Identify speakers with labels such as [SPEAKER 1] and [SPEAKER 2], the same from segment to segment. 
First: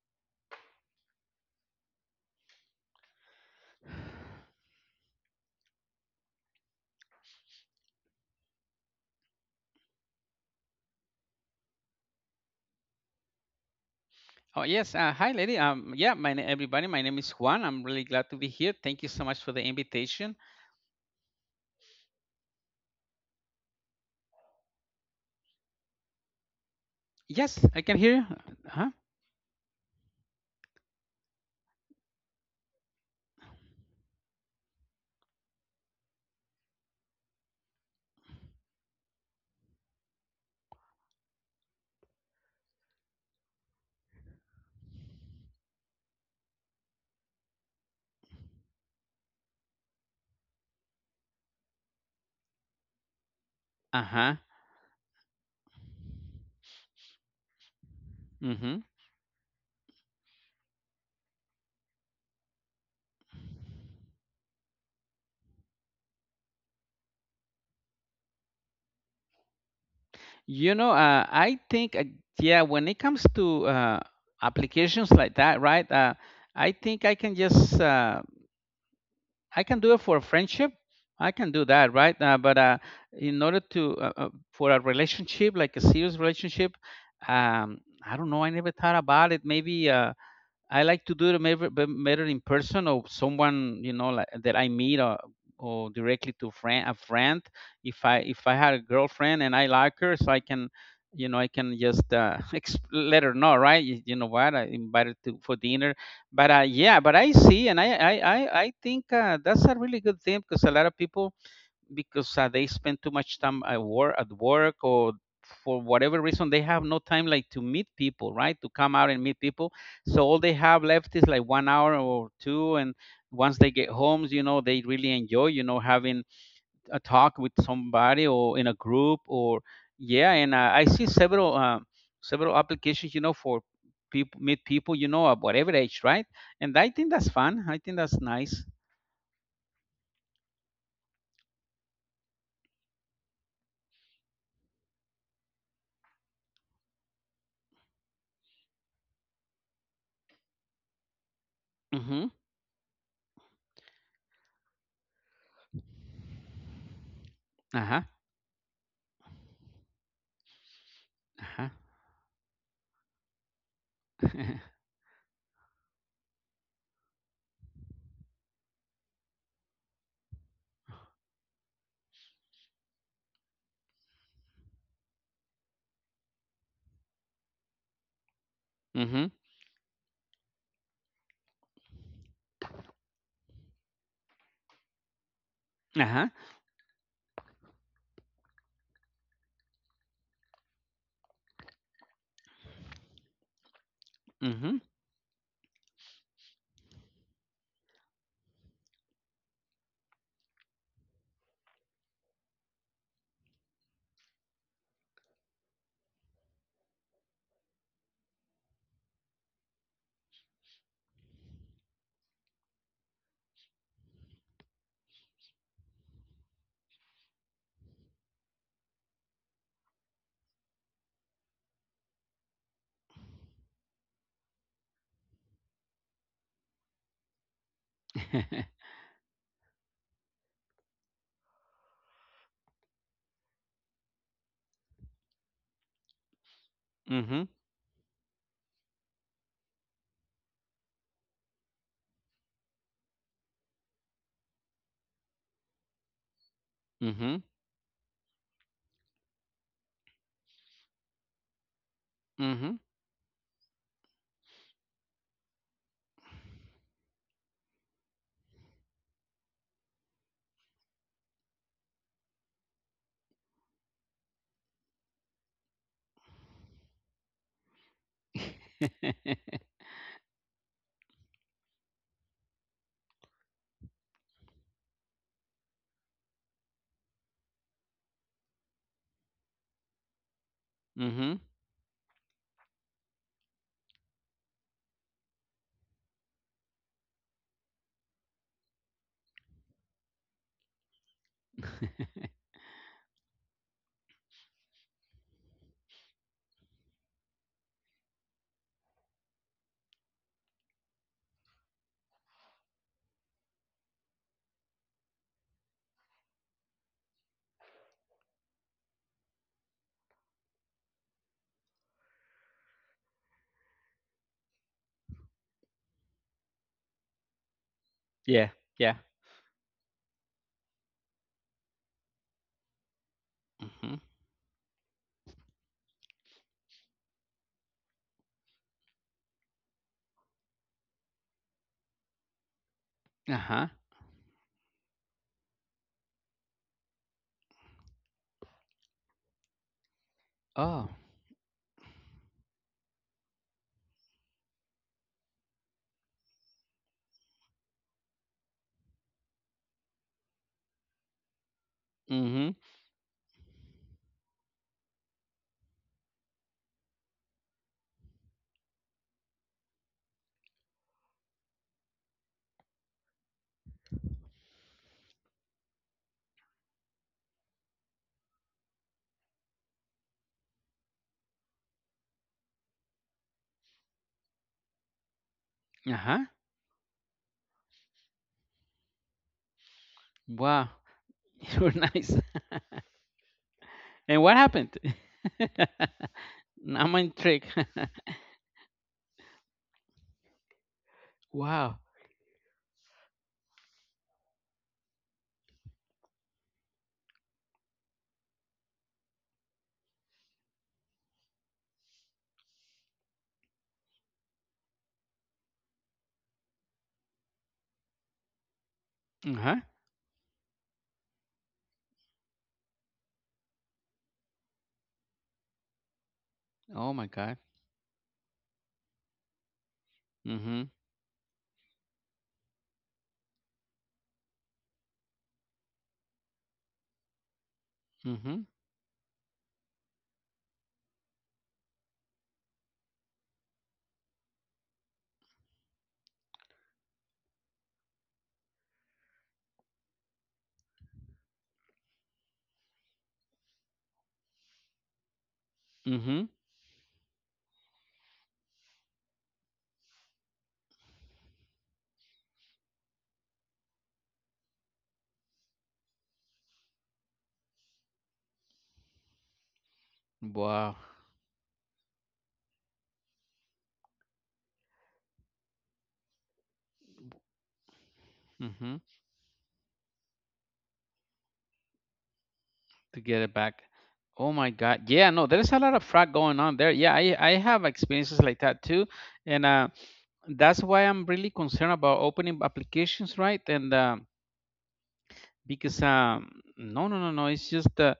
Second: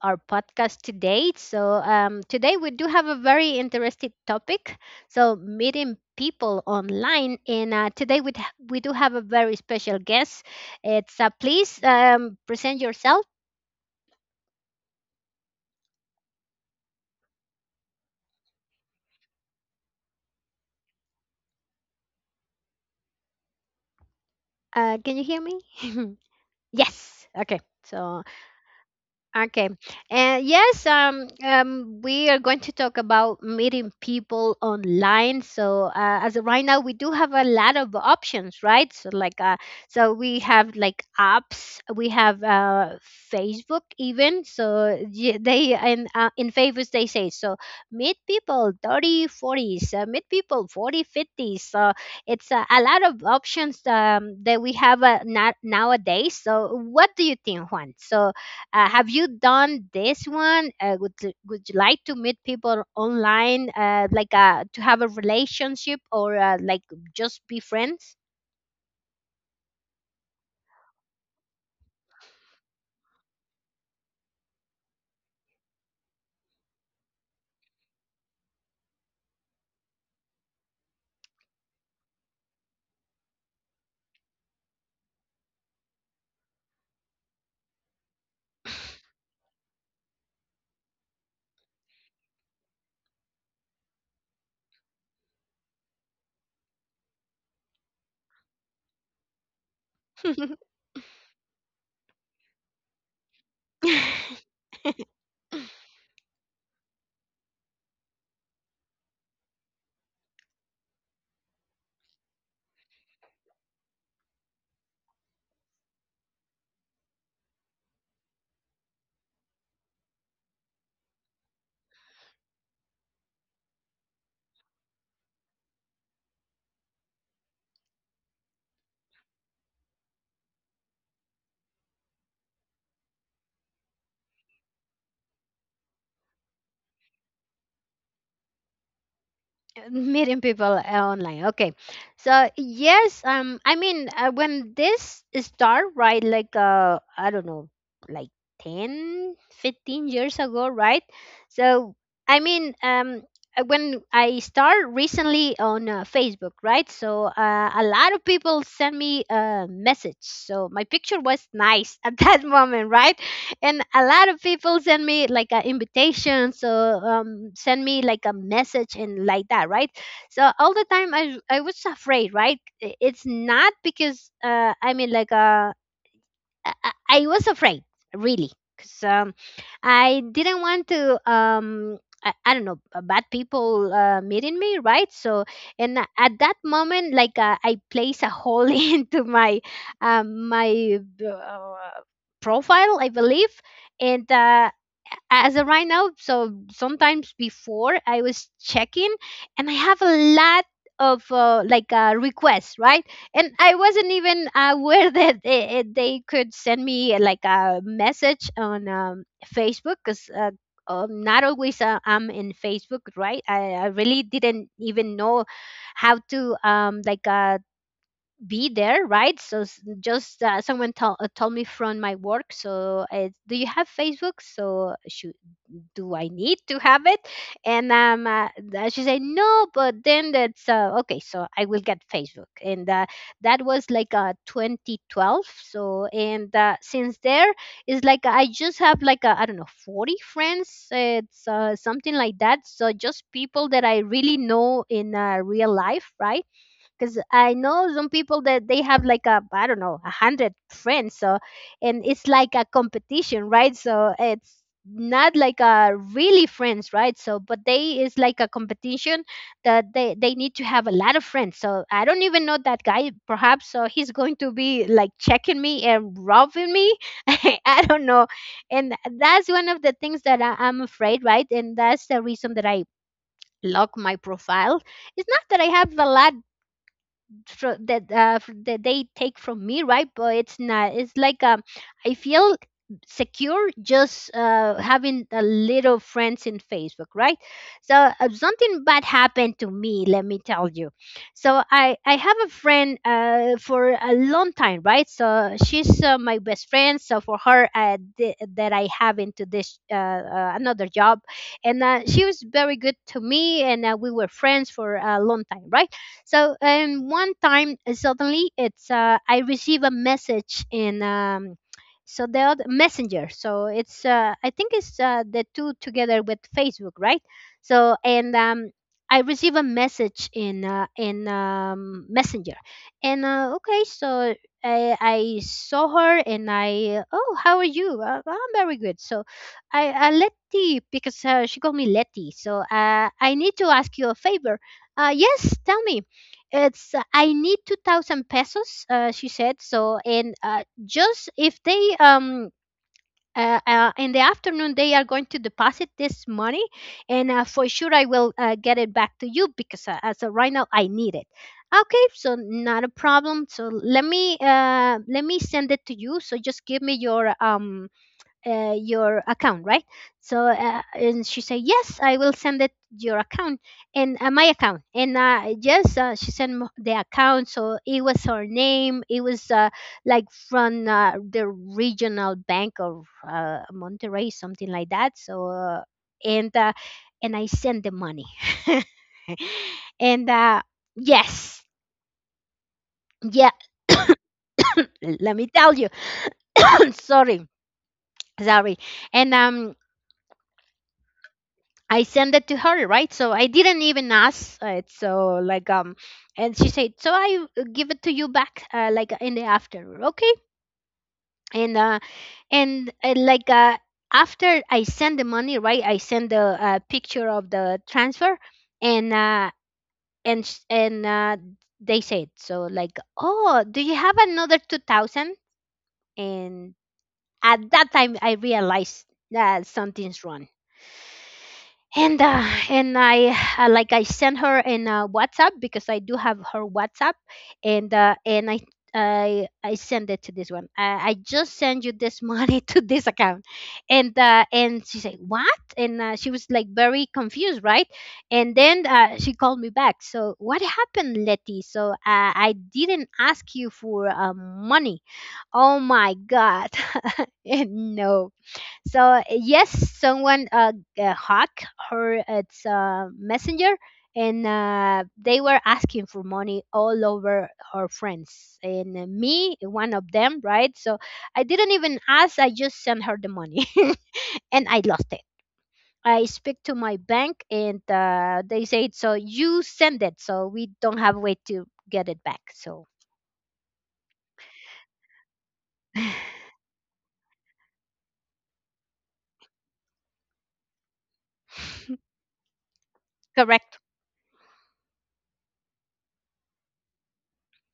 [SPEAKER 1] our podcast today. So, today we do have a very interesting topic. So, meeting people online. And today we do have a very special guest. It's please, present yourself.
[SPEAKER 2] Oh yes, hi lady. Yeah, everybody. My name is Juan. I'm really glad to be here. Thank you so much for the invitation.
[SPEAKER 1] Can you hear me? Yes. Okay.
[SPEAKER 2] Yes, I can hear
[SPEAKER 1] So,
[SPEAKER 2] you. Huh?
[SPEAKER 1] okay. And yes, we are going to talk about meeting people online. So, as of right now, we do have a lot of options, right? So, like, so we have like apps, we have Facebook even. So, they in favors, they say, so meet people 30 forties, meet people 40 fifties. So, it's a lot of options
[SPEAKER 2] Uh huh.
[SPEAKER 1] that we have nowadays. So, what do you think, Juan? So,
[SPEAKER 2] Mm-hmm.
[SPEAKER 1] have you done this one? Would you like to meet people online, like to have a relationship or like just be friends?
[SPEAKER 2] I think, yeah, when it comes to applications like that, right? I think I can just, I can do it for a friendship. I can do that, right? But in order to, for a relationship, like a serious relationship, um, I don't know. I never thought about it. Maybe. I like to do it maybe better in person or someone you know like, that I meet or directly to friend a friend. If I had a girlfriend and I like her, so I can you know I can just let her know, right? You know what? I invited to for dinner, but yeah, but I see and I think that's a really good thing because a lot of people because they spend too much time at work or for whatever reason they have no time like to meet people right to come out and meet people so all they have left is like 1 hour or two, and once they get homes you know they really enjoy you know having a talk with somebody or in a group or yeah. And I see several several applications you know for people meet people you know at whatever age right. And I think that's fun. I think that's nice.
[SPEAKER 1] Meeting people online. Okay. So yes, I mean, when this start, right, like I don't know, like 10, 15 years ago, right. So
[SPEAKER 2] Mm-hmm.
[SPEAKER 1] I mean, when I start recently on Facebook, right. So
[SPEAKER 2] Uh-huh.
[SPEAKER 1] a lot of people send me a message. So my picture
[SPEAKER 2] Uh-huh.
[SPEAKER 1] was nice at that moment, right. And a lot of people send me like an invitation. So send me like a message and like that, right. So all the time I was afraid, right. It's not because I mean, like, I was afraid, really, because
[SPEAKER 2] Mm-hmm.
[SPEAKER 1] I didn't want to. I don't know, bad people meeting me, right? So,
[SPEAKER 2] Uh-huh.
[SPEAKER 1] and at that moment, like, I place a hole into my profile, I believe, and
[SPEAKER 2] Mhm.
[SPEAKER 1] as of right now, so sometimes before I was checking, and I have a lot of requests, right. And I wasn't even aware that they could send me like a message on Facebook, because not always I'm in Facebook, right. I really didn't even know how to, be there, right. So just, someone told me from my work. So do you have Facebook? So should do I need to have it? And she said no, but then that's okay, so I will get Facebook. And that was like 2012. So and
[SPEAKER 2] Mhm.
[SPEAKER 1] since there, it's like I just have like, I don't know, 40 friends. It's something like that, so just people that I really know in real life, right.
[SPEAKER 2] Mhm.
[SPEAKER 1] Because I know some people that they have like a, I don't know, 100 friends, so and it's
[SPEAKER 2] Mhm.
[SPEAKER 1] like a competition, right? So it's not like a really friends, right? So but they is like a competition that they need to have a lot of friends. So I don't even know that guy, perhaps. So he's going to be like checking me and robbing me. I don't know, and that's one of the things that I'm afraid, right? And that's the reason that I lock my profile. It's not that I have a lot that they take from me, right? But it's not.
[SPEAKER 2] Mhm.
[SPEAKER 1] It's like, I feel secure, just having a little friends in Facebook, right? So something bad happened to me. Let me tell you. So I have a friend for a long time, right? So she's my best friend. So for her, that I have into this another job, and she was very good to me, and we were friends for a long time, right? So and one time, suddenly, it's I receive a message in, so the other messenger. So it's, I think it's the two together with Facebook, right? So
[SPEAKER 2] Yeah.
[SPEAKER 1] and
[SPEAKER 2] Yeah.
[SPEAKER 1] I receive a message in messenger, and
[SPEAKER 2] Mhm.
[SPEAKER 1] okay, so. I saw her and I, oh, how are you? I'm very good, so I Letty, because she called me Letty, so I
[SPEAKER 2] Uh-huh.
[SPEAKER 1] need to ask you a favor. Yes, tell me. It's I need 2,000 pesos, she said. So and
[SPEAKER 2] Oh.
[SPEAKER 1] just if they, in the afternoon they are going to deposit this money, and for sure I will get it back to you, because as of right now I need it. Okay,
[SPEAKER 2] Mhm.
[SPEAKER 1] so not a problem. So let me send it to you, so just give me your, your account, right? So and she said, yes, I will send it your account, and my account. And yes, she sent the account. So it was her name. It was like from the regional bank of Monterey, something like that. So
[SPEAKER 2] Uh-huh.
[SPEAKER 1] and uh, and I sent the money. And
[SPEAKER 2] Wow. You're
[SPEAKER 1] yes,
[SPEAKER 2] nice.
[SPEAKER 1] yeah.
[SPEAKER 2] And what happened?
[SPEAKER 1] Let me tell you.
[SPEAKER 2] I'm intrigued.
[SPEAKER 1] Sorry, sorry. And
[SPEAKER 2] Wow.
[SPEAKER 1] I sent it to her, right? So I didn't even ask it. So like, and she said, so I, give it to you back like in the afternoon, okay? And uh, and after I send the money, right? I send the picture of the transfer, and
[SPEAKER 2] Uh-huh.
[SPEAKER 1] uh, and they said so, like, oh, do you have another 2,000?
[SPEAKER 2] Oh
[SPEAKER 1] And
[SPEAKER 2] my God.
[SPEAKER 1] at that time, I realized that something's
[SPEAKER 2] Mhm.
[SPEAKER 1] wrong, and I, like, I sent her in WhatsApp, because I do have her WhatsApp, and
[SPEAKER 2] Mhm.
[SPEAKER 1] uh, and I send it to this one. I just send you this money to this account, and she said what? And she was like very confused, right? And then she called me back. So what happened, Letty? So I didn't ask you for money. Oh
[SPEAKER 2] Mhm.
[SPEAKER 1] my god! And no, so yes, someone hacked her its messenger, and they were asking for money all over her friends, and me, one of them,
[SPEAKER 2] Wow.
[SPEAKER 1] right? So I didn't even ask; I just sent her the money, and I lost it. I speak to my bank, and
[SPEAKER 2] Mhm.
[SPEAKER 1] they said, "So you send it, so we don't have a way to get it back."
[SPEAKER 2] To
[SPEAKER 1] So
[SPEAKER 2] get it back. Oh my God. Yeah. No, there's a lot of fraud going on there. Yeah. I have experiences like that too, and. That's why I'm really concerned about opening applications, right? And
[SPEAKER 1] correct
[SPEAKER 2] because no, it's just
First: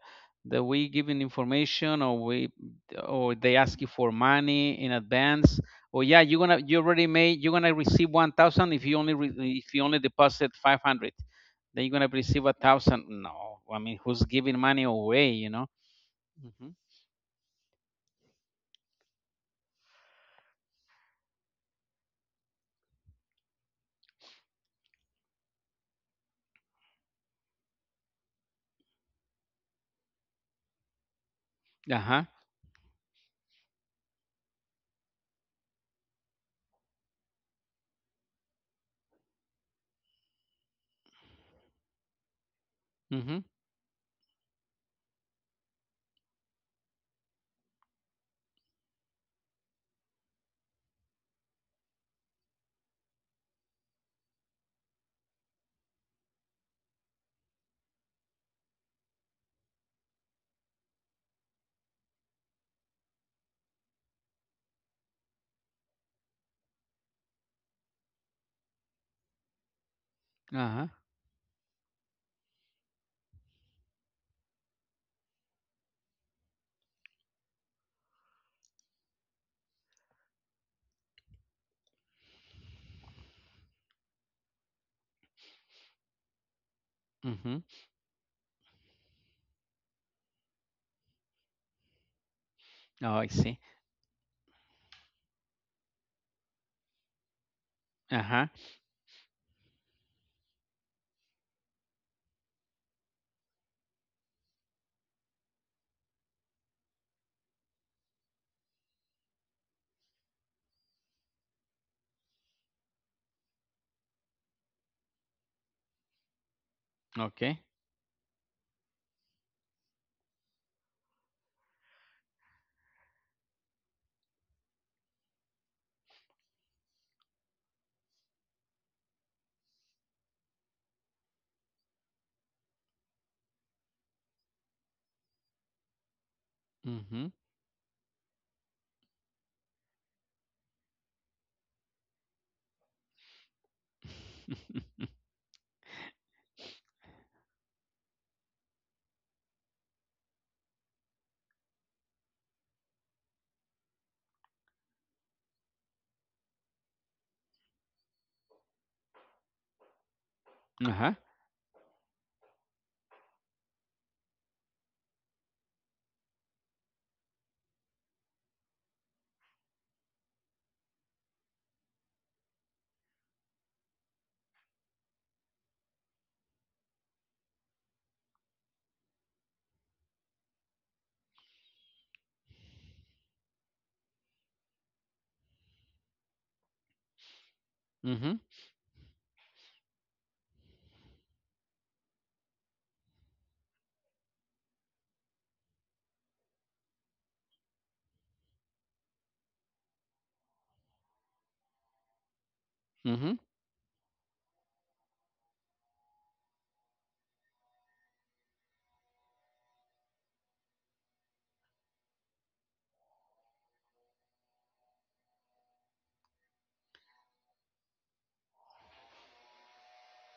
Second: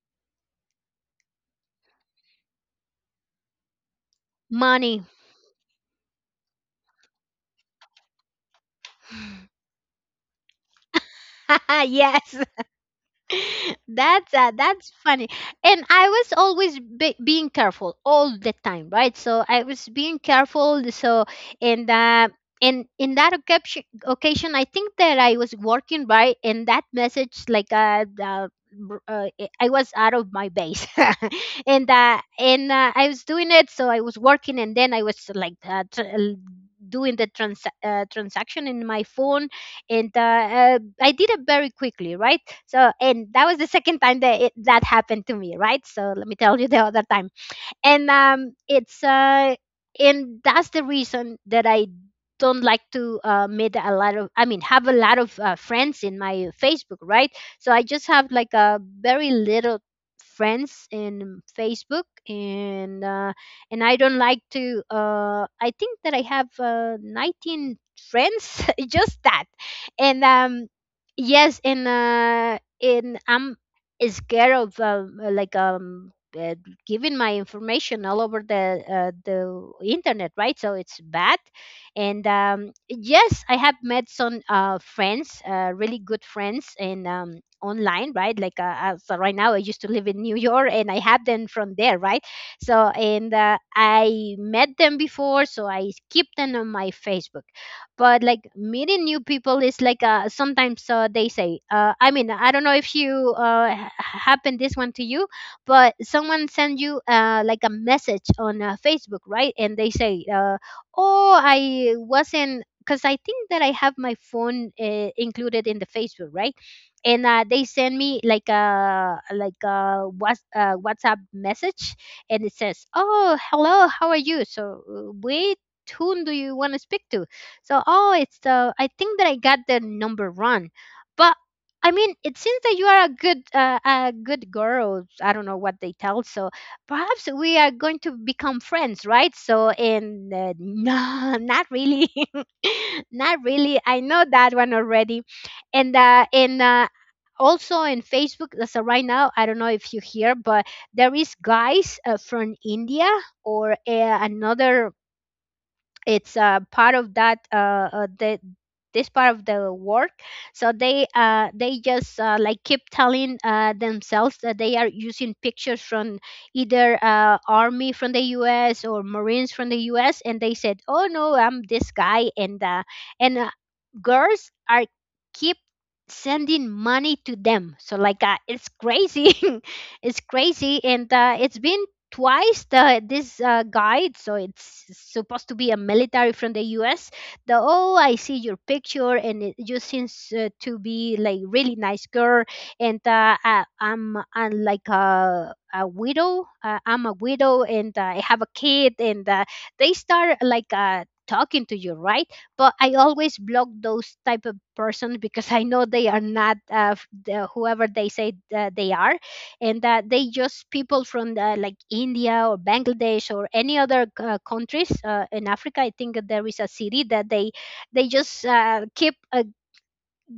[SPEAKER 2] the way giving information, or we, or they ask you for money in
[SPEAKER 1] money.
[SPEAKER 2] advance, or yeah, you're gonna, you already made, you're gonna receive 1,000 if you only, if you only deposit 500, then you're gonna
[SPEAKER 1] Yes.
[SPEAKER 2] receive a thousand. No, I mean, who's
[SPEAKER 1] that's uh,
[SPEAKER 2] giving money
[SPEAKER 1] that's funny.
[SPEAKER 2] away, you know?
[SPEAKER 1] And I was
[SPEAKER 2] Mm-hmm.
[SPEAKER 1] always being careful all the time, right. So I was being careful, so and uh and in that occasion I think that I was working, right. And that message, like, I was out of my base and
[SPEAKER 2] Uh
[SPEAKER 1] uh
[SPEAKER 2] huh.
[SPEAKER 1] and uh, I was doing it, so I was working, and then I was like, doing the transaction in my phone. And I did it very quickly, right? So, and
[SPEAKER 2] Mm-hmm.
[SPEAKER 1] that was the second time that happened to me, right? So, let me tell you the other time. And it's and that's the reason that I don't like to, meet a lot of, I mean, have a lot of friends in my Facebook, right? So I just have like a very little friends in Facebook, and I don't like to. I think that I have 19 friends, just that, and
[SPEAKER 2] Uh huh.
[SPEAKER 1] yes, and I'm scared of, giving my information all over the internet, right? So it's bad. And yes, I have met some friends, really good friends, and
[SPEAKER 2] Mm-hmm.
[SPEAKER 1] online, right? Like, as right now, I used to live in New York, and I have them from there, right? So
[SPEAKER 2] Oh, I
[SPEAKER 1] and
[SPEAKER 2] see.
[SPEAKER 1] I met them before, so I keep them on my Facebook.
[SPEAKER 2] Uh
[SPEAKER 1] But like
[SPEAKER 2] huh.
[SPEAKER 1] meeting new people is like, sometimes, they say, I mean, I don't know if you, happened this one to you. But someone send you like a message on Facebook, right. And they say, oh, I wasn't, because I think that I have my phone included in the Facebook, right. And
[SPEAKER 2] Okay.
[SPEAKER 1] they send me like a WhatsApp message. And it says, oh, hello, how are you? So wait, whom do you want to speak to? So, oh, it's the I think that I got the number wrong, but I mean, it seems that you are a good girl. I don't know what they tell. So
[SPEAKER 2] Mm-hmm.
[SPEAKER 1] perhaps we are going to become friends, right? So and no, not really, not really. I know that one already, and also in Facebook. So right now, I don't know if you hear, but there is guys from India or another it's part of that the this part of the work, so
[SPEAKER 2] Uh-huh.
[SPEAKER 1] they just like keep telling themselves that they are using pictures from either army from the US or marines from the US, and they said, oh no, I'm this guy, and girls are keep sending money to them. So like it's crazy. It's crazy, and it's been twice, the this guide, so it's supposed to be a military from the US. The Oh, I see
[SPEAKER 2] Mhm.
[SPEAKER 1] your picture and it, you seems to be like really nice girl, and I, I'm I like a widow, I'm a widow, and I have a kid, and they start like talking to you, right? But I always
[SPEAKER 2] Mhm.
[SPEAKER 1] block those type of persons because I know they are not the, whoever they say they are, and that they just people from the, like India or Bangladesh or any other countries in Africa. I think that there is a city that they just keep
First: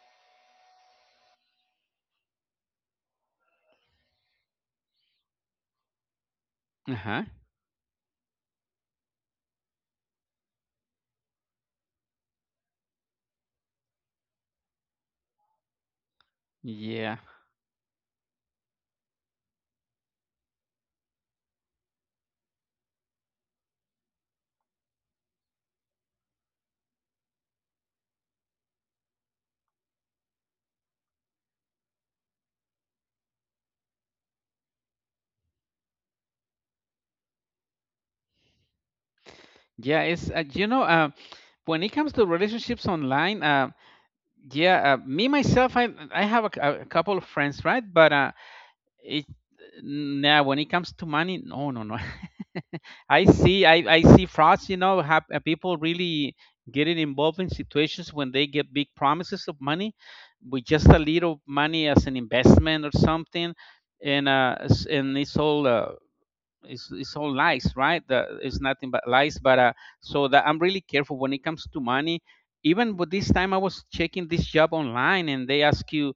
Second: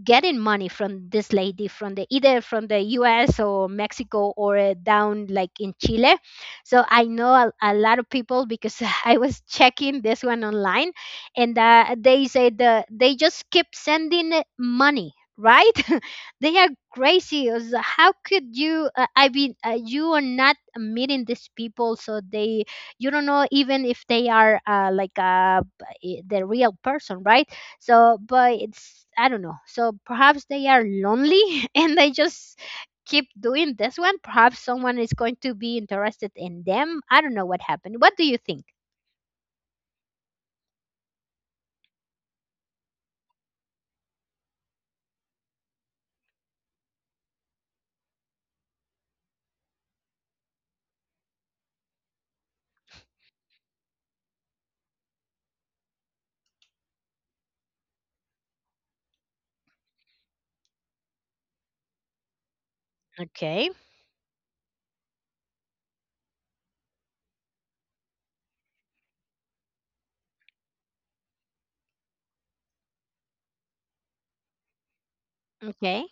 [SPEAKER 1] getting money from this lady from the either from the US or Mexico or down like in Chile. So I
[SPEAKER 2] Uh-huh.
[SPEAKER 1] know a lot of people because I was checking this one online, and they say they just keep sending it money, right? They are
[SPEAKER 2] Yeah.
[SPEAKER 1] crazy. How could you you are not meeting these people, so they you don't know even if they are the real person, right? So, but it's, I don't know. So perhaps they are lonely and they just keep doing this one. Perhaps someone is going to be interested in them. I don't know what happened. What do you think?
[SPEAKER 2] Yeah, it's you know, when it comes to relationships online, yeah, me myself, I have a, a couple of friends, right? But it now when it comes to money, no. I see, I see frauds. You know, have people really getting involved in situations when they get big promises of money with just a little money as an investment or something,
[SPEAKER 1] Okay.
[SPEAKER 2] and and it's all. It's all lies right the, it's nothing but lies. But so that I'm really careful when it comes to money. Even with this time I was checking this job online and they ask
[SPEAKER 1] Okay.
[SPEAKER 2] you,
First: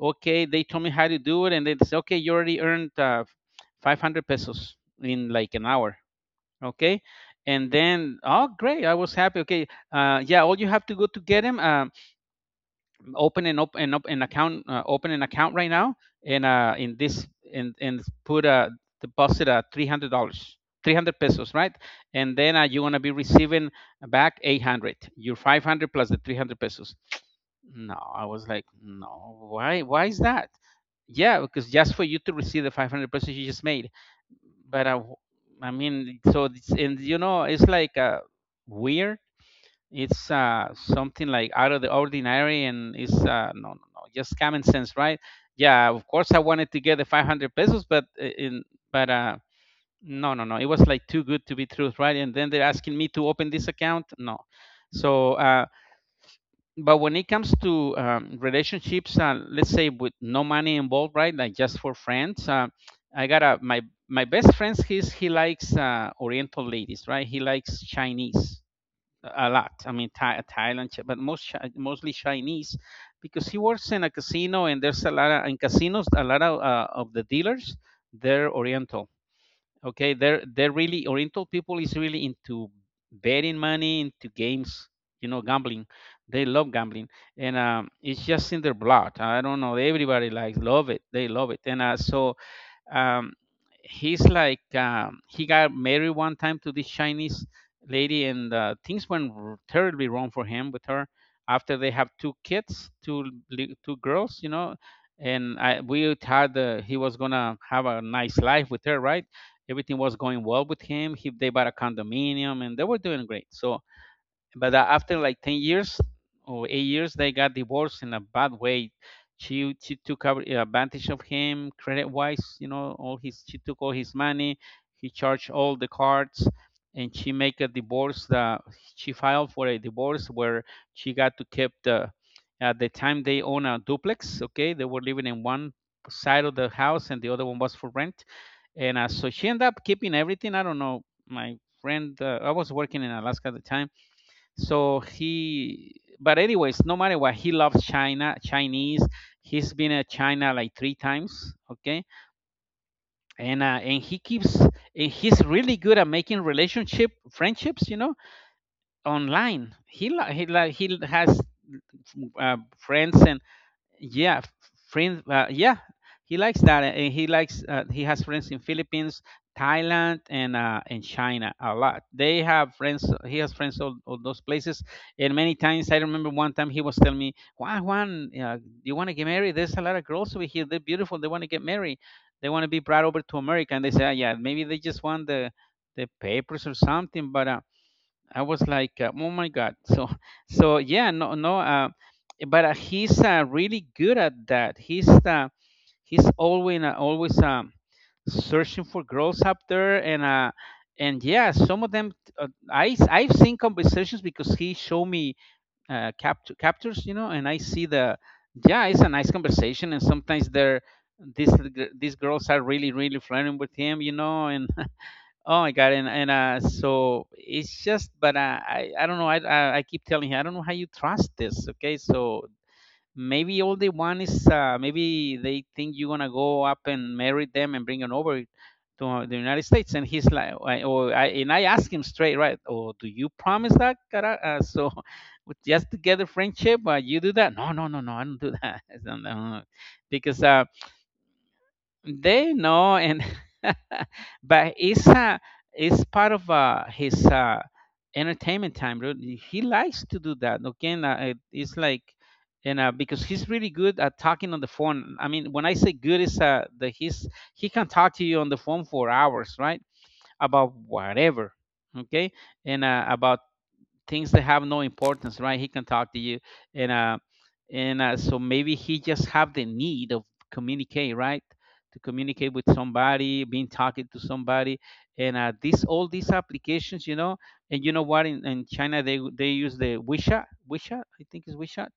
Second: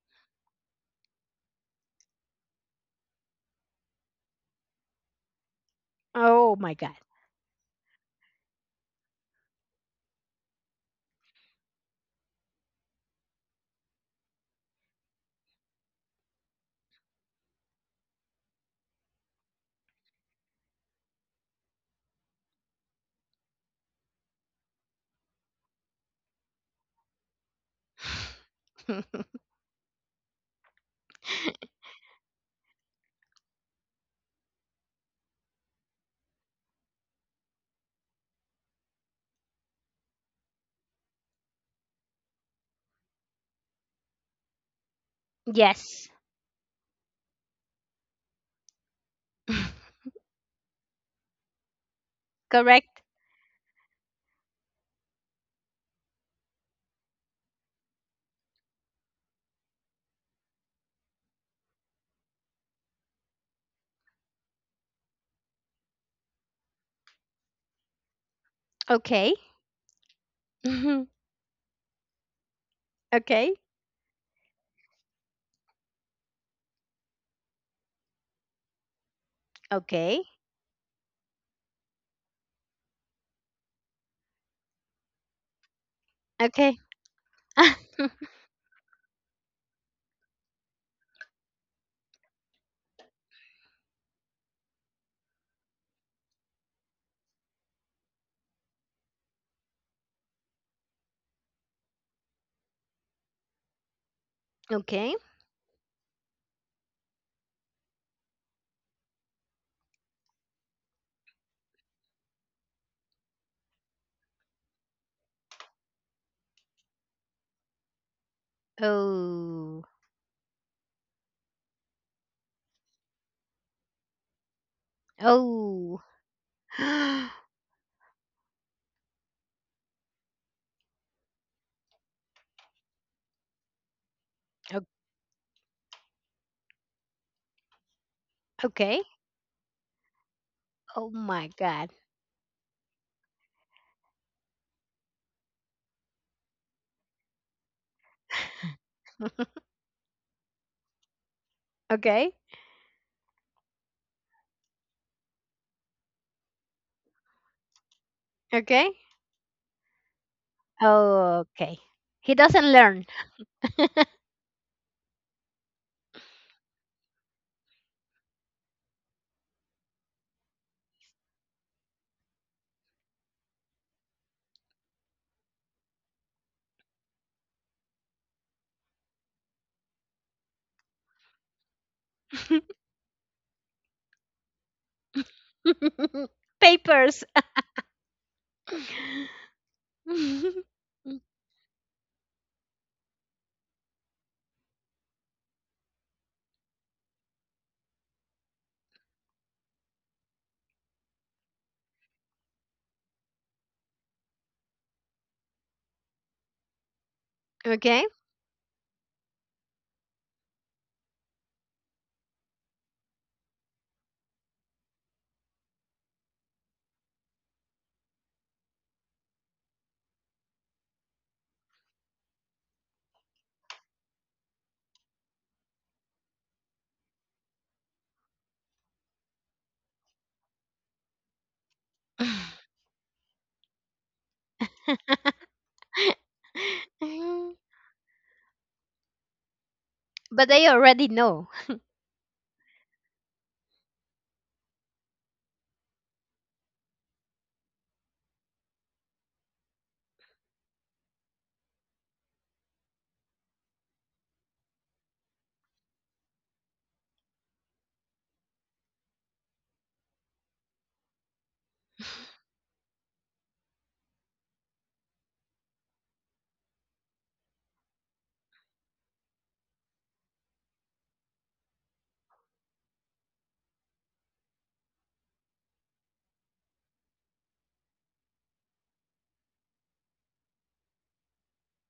[SPEAKER 2] okay, they told me how to do it and they say, okay, you already earned 500 pesos in like an hour.
[SPEAKER 1] Oh my God.
[SPEAKER 2] Okay, and then, oh great, I was happy. Okay, yeah, all you have to go to get him. Open an account, open an account right now, and in this, and put a deposit at $300. 300 pesos, right? And then you want to be receiving back 800, your 500 plus the 300 pesos. No, I was like, no, why, why is that? Yeah, because just for you to receive the 500 pesos you just made. But I mean so it's, and you know it's like weird. It's something like out of the ordinary and it's no, no, no, just common sense, right? Yeah, of
[SPEAKER 1] Yes.
[SPEAKER 2] course I wanted to get the 500 pesos, but in but no, no, no, it was like too good to be truth, right? And then they're asking
[SPEAKER 1] Correct.
[SPEAKER 2] me to open this account, no. So, but when it comes to relationships, let's say with no money involved, right? Like just for friends, I got my my best friends. He likes Oriental ladies, right? He likes Chinese
[SPEAKER 1] Okay.
[SPEAKER 2] a lot. I mean, Thai, Thailand,
[SPEAKER 1] Mhm.
[SPEAKER 2] but mostly Chinese, because he
[SPEAKER 1] Okay.
[SPEAKER 2] works in a casino, and there's a lot of in casinos. A lot of the dealers they're Oriental. Okay,
[SPEAKER 1] Okay.
[SPEAKER 2] they're really Oriental people is really into betting money, into games. You know, gambling. They love
[SPEAKER 1] Okay.
[SPEAKER 2] gambling, and it's just in their blood. I don't know. Everybody likes love it. They love it, and so um, he's like he got married one time to this Chinese lady, and things went terribly wrong for him with her. After they have two kids, two girls, you know,
[SPEAKER 1] Okay.
[SPEAKER 2] and I we had he was gonna have a nice life with her, right? Everything was going well with him. He they bought a condominium, and they were doing great. So but after like 10 years or 8 years they got divorced in a bad way. she
[SPEAKER 1] Oh.
[SPEAKER 2] she took advantage of him credit wise, you know, all his she took all his money, he charged all the
[SPEAKER 1] Oh.
[SPEAKER 2] cards, and
[SPEAKER 1] O-
[SPEAKER 2] she filed for a divorce where she got to keep the, at the time they own a duplex, okay, they were living in one side of the house and the other one was for rent. And
[SPEAKER 1] okay.
[SPEAKER 2] so she ended up keeping everything. I don't know,
[SPEAKER 1] Oh
[SPEAKER 2] my
[SPEAKER 1] my God.
[SPEAKER 2] friend, I was working in Alaska at the time. So he, but anyways, no matter what, he loves China, Chinese. He's been at China like three times. Okay,
[SPEAKER 1] Okay.
[SPEAKER 2] and he keeps and he's really good at making relationship friendships, you know,
[SPEAKER 1] Okay.
[SPEAKER 2] online. He li- he like he has
[SPEAKER 1] Okay. He
[SPEAKER 2] uh,
[SPEAKER 1] doesn't learn.
[SPEAKER 2] friends and yeah friends yeah, he likes that and he likes he has friends in Philippines, Thailand and China a lot. They have friends, he has friends all those places. And many times, I remember one time he was telling me, Juan, Juan, you want to get married, there's a lot of girls over here, they're beautiful, they want to get married, they want to be brought over to America. And they say, "Ah, yeah, maybe they just want the papers or
[SPEAKER 1] Papers.
[SPEAKER 2] something. But I was like, oh my God. So, so yeah, no, no. But he's really good at that. He's always always searching for girls up there, and yeah, some of them, uh, I I've seen conversations because he showed me captures, you know, and I see
[SPEAKER 1] Okay.
[SPEAKER 2] the yeah, it's a nice conversation, and sometimes they're these these girls are really really flirting with him, you know, and oh my God. And so it's just, but I don't know. I keep telling him, I don't know how you trust this. Okay, so maybe all they want is maybe they think you're gonna go up and marry them and bring them over to the United States. And he's like, I- or I and I asked him straight, right? Oh, do you promise that? So with just to get a friendship, you do that? No, no, no, no, I don't do that. I don't know. Because
[SPEAKER 1] But they already know.
[SPEAKER 2] they know. And but it's part of his entertainment time, really. He likes to do that, ¿no? Again, it's like. And because he's really good at talking on the phone, I mean when I say good is the he's, he can talk to you on the phone for hours, right? About whatever, okay. And about things that have no importance, right? He can talk to you, and so maybe he just have the need of communicate, right? To communicate with somebody, being talking to somebody, and these all these applications, you know. And you know what? In China, they use the WeChat, WeChat, I think is WeChat.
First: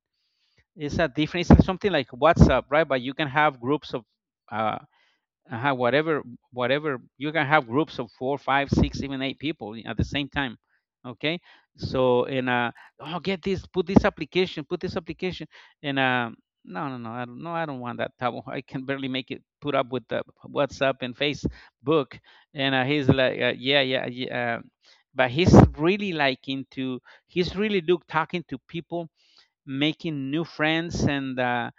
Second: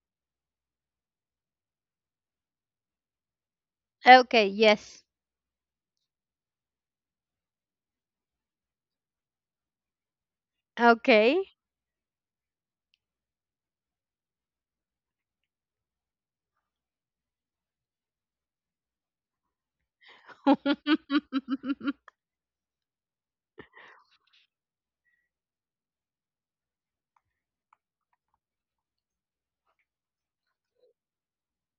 [SPEAKER 2] It's a different, it's something like WhatsApp, right? But you can have groups of
[SPEAKER 1] Okay,
[SPEAKER 2] uh,
[SPEAKER 1] yes.
[SPEAKER 2] uh whatever whatever you can have groups of 4 5 6 even eight people at the same time.
[SPEAKER 1] Okay.
[SPEAKER 2] Okay. So and uh oh get this, put this application, and no, no, no, I don't, I don't want that table. I can barely make it put up with the WhatsApp and Facebook. And he's like, yeah, yeah, yeah, but he's really like into, he's really look talking to people, making new friends. And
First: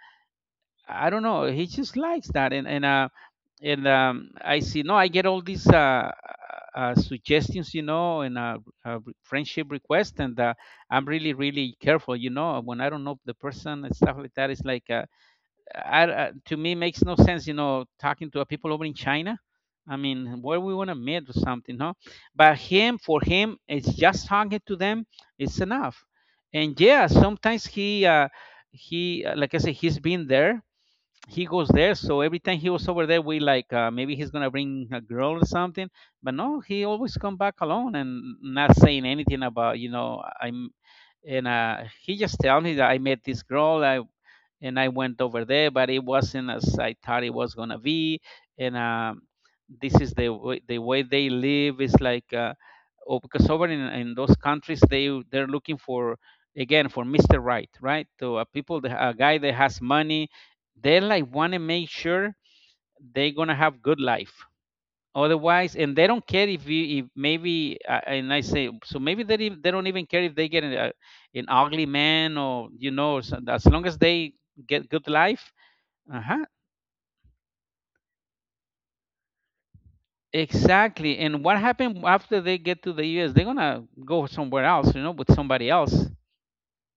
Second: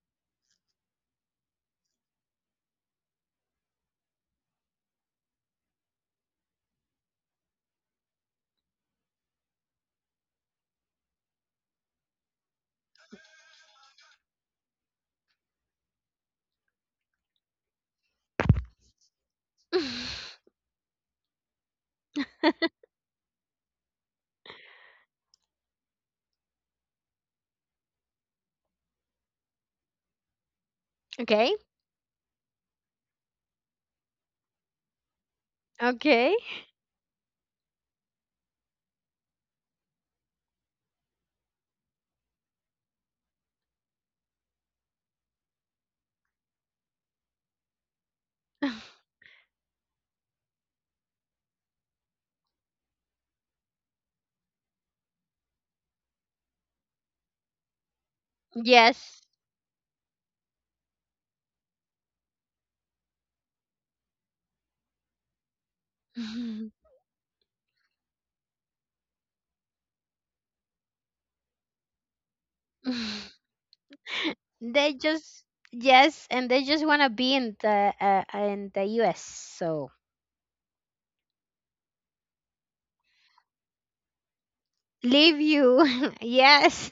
[SPEAKER 2] I don't know, he just likes that. And I see, no, I get all these suggestions, you know, and friendship requests, and I'm really, really careful, you know, when I don't know the person and stuff like that. It's like, to me, makes no sense, you know, talking to people over in China. I mean, where we want to meet or something, no? But him, for him, it's just talking to them. It's enough. And yeah, sometimes like I said, he's been there, he
[SPEAKER 1] Okay.
[SPEAKER 2] goes there. So every time he was over there, we like, maybe he's gonna bring a girl or something.
[SPEAKER 1] Okay.
[SPEAKER 2] But no, he always come back alone and not saying anything about, you know, I'm. And he just tell me that I met this girl. I and I went over there, but it wasn't as I thought it was gonna be. And this is the way, they live is like, oh, because over in, those countries they're looking for, again, for Mr. Right, right? So a people, a
[SPEAKER 1] Yes.
[SPEAKER 2] guy that has money, they like want to make sure they're gonna have good life. Otherwise, and they don't care if you, if maybe, and I say so maybe they they don't even care if they get an ugly man, or you know, so as long as they get
[SPEAKER 1] They
[SPEAKER 2] good
[SPEAKER 1] just
[SPEAKER 2] life. Uh
[SPEAKER 1] yes,
[SPEAKER 2] huh.
[SPEAKER 1] and they just want to be in the US. So,
[SPEAKER 2] Exactly. And what happened after they get to the U.S.? They're gonna go somewhere else, you know, with
[SPEAKER 1] leave
[SPEAKER 2] somebody else.
[SPEAKER 1] you. Yes.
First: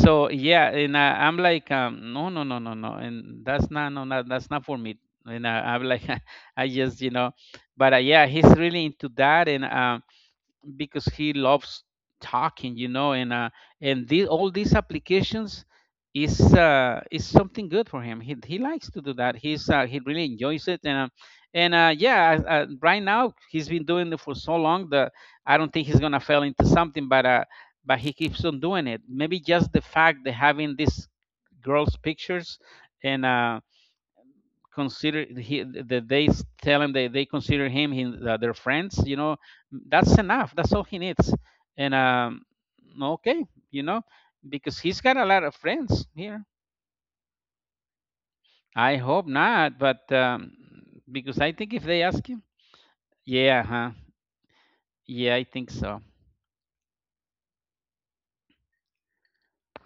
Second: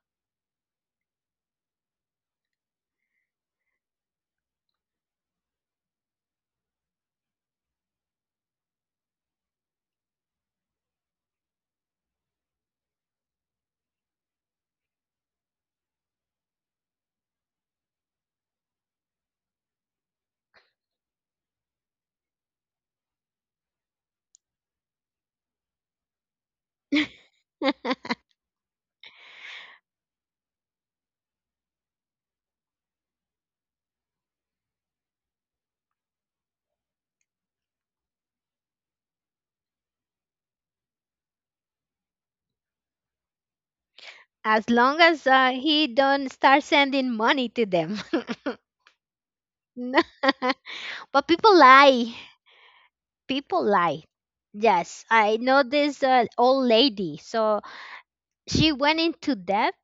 [SPEAKER 2] So yeah, and I'm like, no, no, no, no, no, and that's not, no, no, that's not for me. And I'm like, I just, you know, but yeah, he's really into that. And because he loves talking, you know. And the, all these applications is, is something good for him, he likes to do that, he's he really enjoys it. And yeah Right now he's been doing it for so long that I don't think he's gonna fail into something, but he keeps on doing it. Maybe just the fact that having these girls pictures and consider he, that they tell him that they consider him their friends, you know, that's enough, that's all he needs. And Okay. You know,
[SPEAKER 1] As
[SPEAKER 2] because he's
[SPEAKER 1] long
[SPEAKER 2] got a
[SPEAKER 1] as
[SPEAKER 2] lot of
[SPEAKER 1] he
[SPEAKER 2] friends
[SPEAKER 1] don't
[SPEAKER 2] here.
[SPEAKER 1] start sending money to them.
[SPEAKER 2] I hope not,
[SPEAKER 1] No.
[SPEAKER 2] but
[SPEAKER 1] But
[SPEAKER 2] because I
[SPEAKER 1] people
[SPEAKER 2] think if they
[SPEAKER 1] lie.
[SPEAKER 2] ask him, yeah
[SPEAKER 1] People
[SPEAKER 2] huh,
[SPEAKER 1] lie. Yes,
[SPEAKER 2] yeah
[SPEAKER 1] I
[SPEAKER 2] I
[SPEAKER 1] know
[SPEAKER 2] think so.
[SPEAKER 1] this old lady. So she went into debt,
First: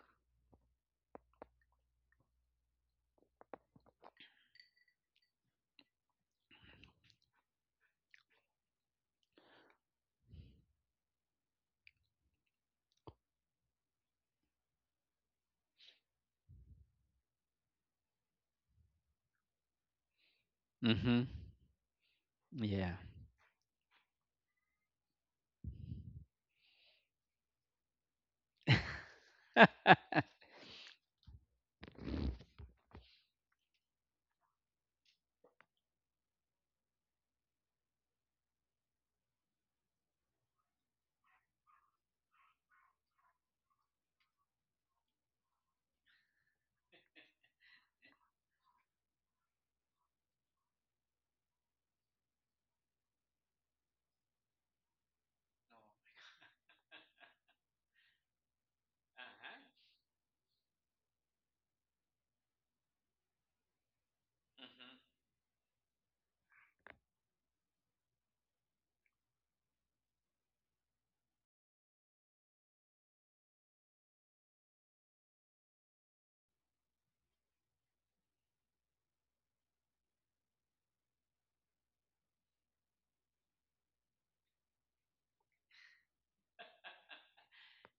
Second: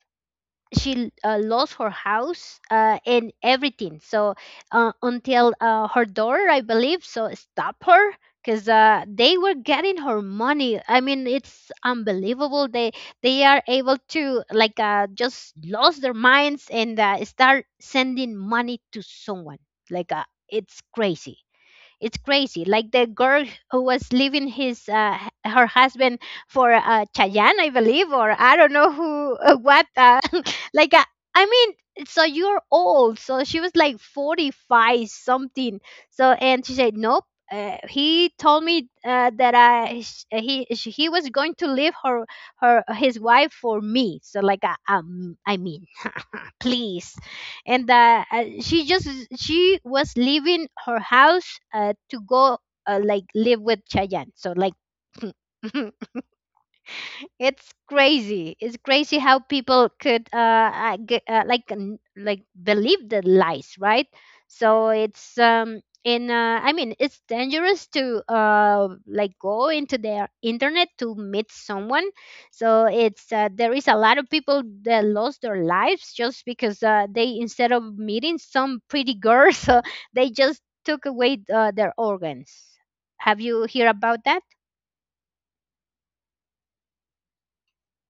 [SPEAKER 1] she lost her house and everything. So until her daughter, I believe, so stop her because they were getting her money. I mean, it's unbelievable. They are able to like just lost their minds and start sending money to someone. Like it's
[SPEAKER 2] Mhm.
[SPEAKER 1] crazy. It's crazy. Like
[SPEAKER 2] Yeah.
[SPEAKER 1] the girl who was leaving his her husband for Chayanne, I believe, or I don't know who, what. Like uh, I mean, so you're old. So she was like 45 something. So and she said nope. He told me that I sh- he sh- he was going to leave her her his wife for me. So like I mean, please, and that she was leaving her house to go like live with Chayanne. So like it's crazy. It's crazy how people could like like believe the lies, right? So it's in I mean it's dangerous to like go into their internet to meet someone. So it's there is a lot of people that lost their lives just because they instead of meeting some pretty girls, so they just took away their organs. Have you hear about that?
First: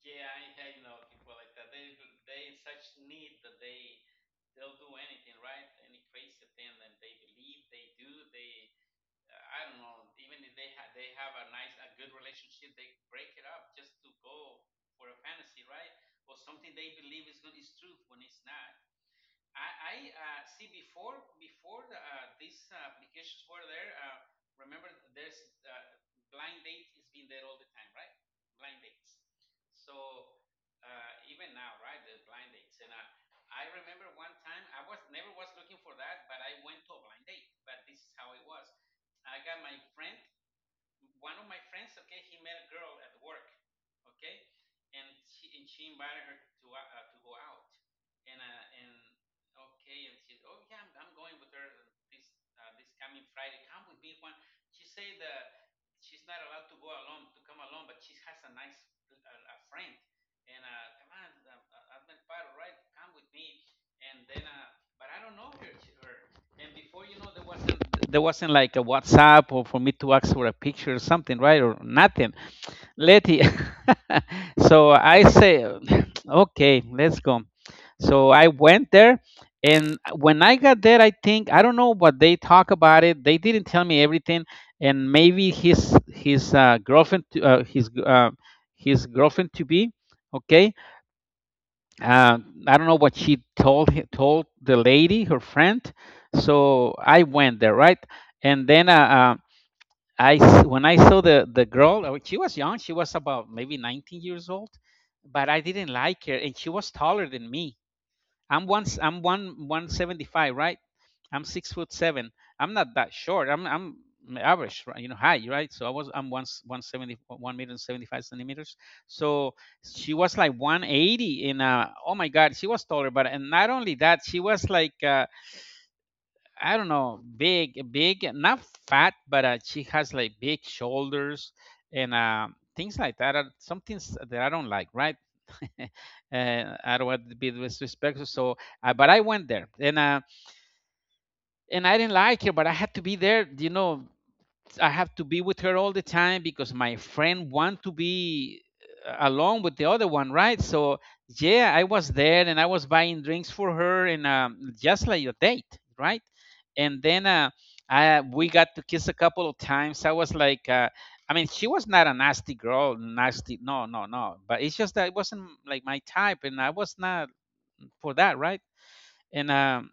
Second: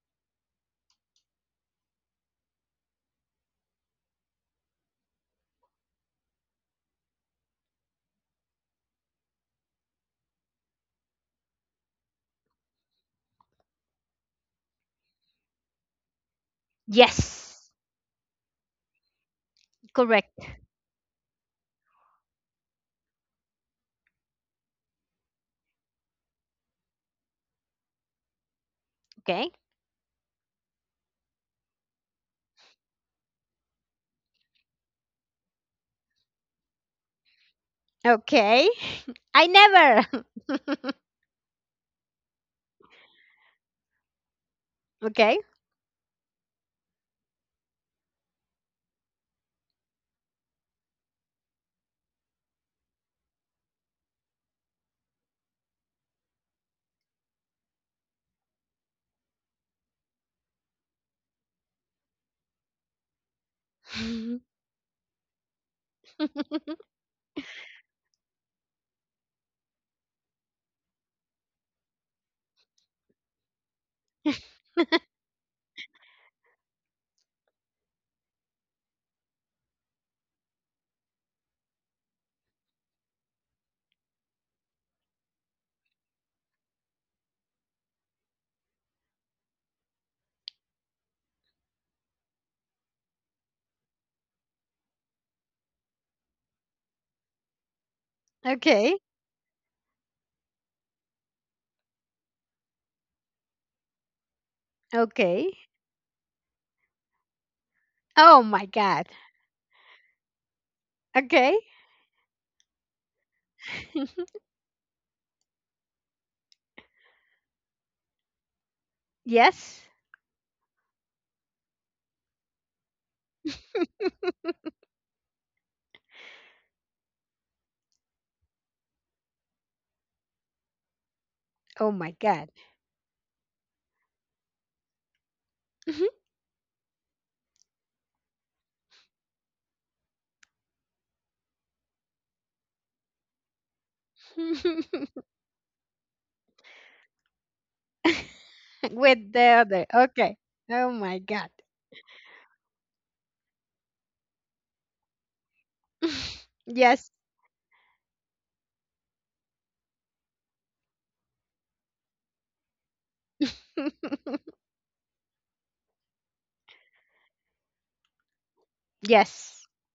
[SPEAKER 2] Yeah, I know people like that. They in such need that they, they'll do anything, right? Any crazy thing, and they believe they do. They, I don't know. Even if they they have a nice, a good relationship, they break it up just to go for a fantasy, right? Or something they believe is going
[SPEAKER 1] Yes,
[SPEAKER 2] is truth when it's not. I
[SPEAKER 1] correct.
[SPEAKER 2] see, before, the, these applications were there. Remember, there's, uh, blind date is been there all the time, right? Blind dates.
[SPEAKER 1] Okay.
[SPEAKER 2] So even now, right, the blind dates. And I remember one time I was never was looking for that, but I went to a blind date. But this is how it
[SPEAKER 1] Okay.
[SPEAKER 2] was. I
[SPEAKER 1] I
[SPEAKER 2] got my friend,
[SPEAKER 1] never.
[SPEAKER 2] one of my friends, okay, he met a girl at work, okay, and
[SPEAKER 1] Okay.
[SPEAKER 2] she invited her to go out, and okay, and she, oh yeah, I'm going with her this this coming Friday. Come with me, Juan. She said that she's not allowed to go alone, to come alone, but she has a nice a friend, and come on, Admiral Paro, right? Come with me, and then but I don't know her. And before you know, there wasn't like a WhatsApp, or for me to ask for a picture or something, right? Or nothing. Letty. So I say, okay, let's go. So I went there, and when I got there, I think I don't know what they talk about it. They didn't tell me everything, and maybe his girlfriend, his girlfriend to be, okay, uh, I don't know what she told told the lady, her friend. So I went there, right? And then
[SPEAKER 1] Okay.
[SPEAKER 2] uh, when I saw the girl, she was young. She was about maybe 19 years old,
[SPEAKER 1] Okay.
[SPEAKER 2] but I didn't like her, and she was taller than me.
[SPEAKER 1] Oh my god.
[SPEAKER 2] I'm one 175, right? I'm
[SPEAKER 1] Okay.
[SPEAKER 2] 6 foot seven. I'm not that short. I'm average, right? You know, high, right? So I'm one one seventy, 1 meter and 75 centimeters. So
[SPEAKER 1] Yes.
[SPEAKER 2] she was like 180 in, oh my god, she was taller, but and not only that, she was like, I don't know, big, not fat, but she has like big shoulders
[SPEAKER 1] Oh my
[SPEAKER 2] and
[SPEAKER 1] god.
[SPEAKER 2] things like that. Are some things that I don't like, right? I don't want to be disrespectful. So, but I went there, and I didn't like her, but I had to be there. You know, I have to be with her all the time because my friend want to be
[SPEAKER 1] With the
[SPEAKER 2] alone with
[SPEAKER 1] other.
[SPEAKER 2] the other one,
[SPEAKER 1] Okay.
[SPEAKER 2] right?
[SPEAKER 1] Oh
[SPEAKER 2] So
[SPEAKER 1] my god.
[SPEAKER 2] yeah, I was there, and I was buying drinks for her, and just like a date, right? And
[SPEAKER 1] Yes.
[SPEAKER 2] then I we got to kiss a couple of times. I was like. I mean, she was not a nasty girl, nasty. No, no, no. But it's just that it wasn't like my type, and I was not for that, right? And
[SPEAKER 1] Yes.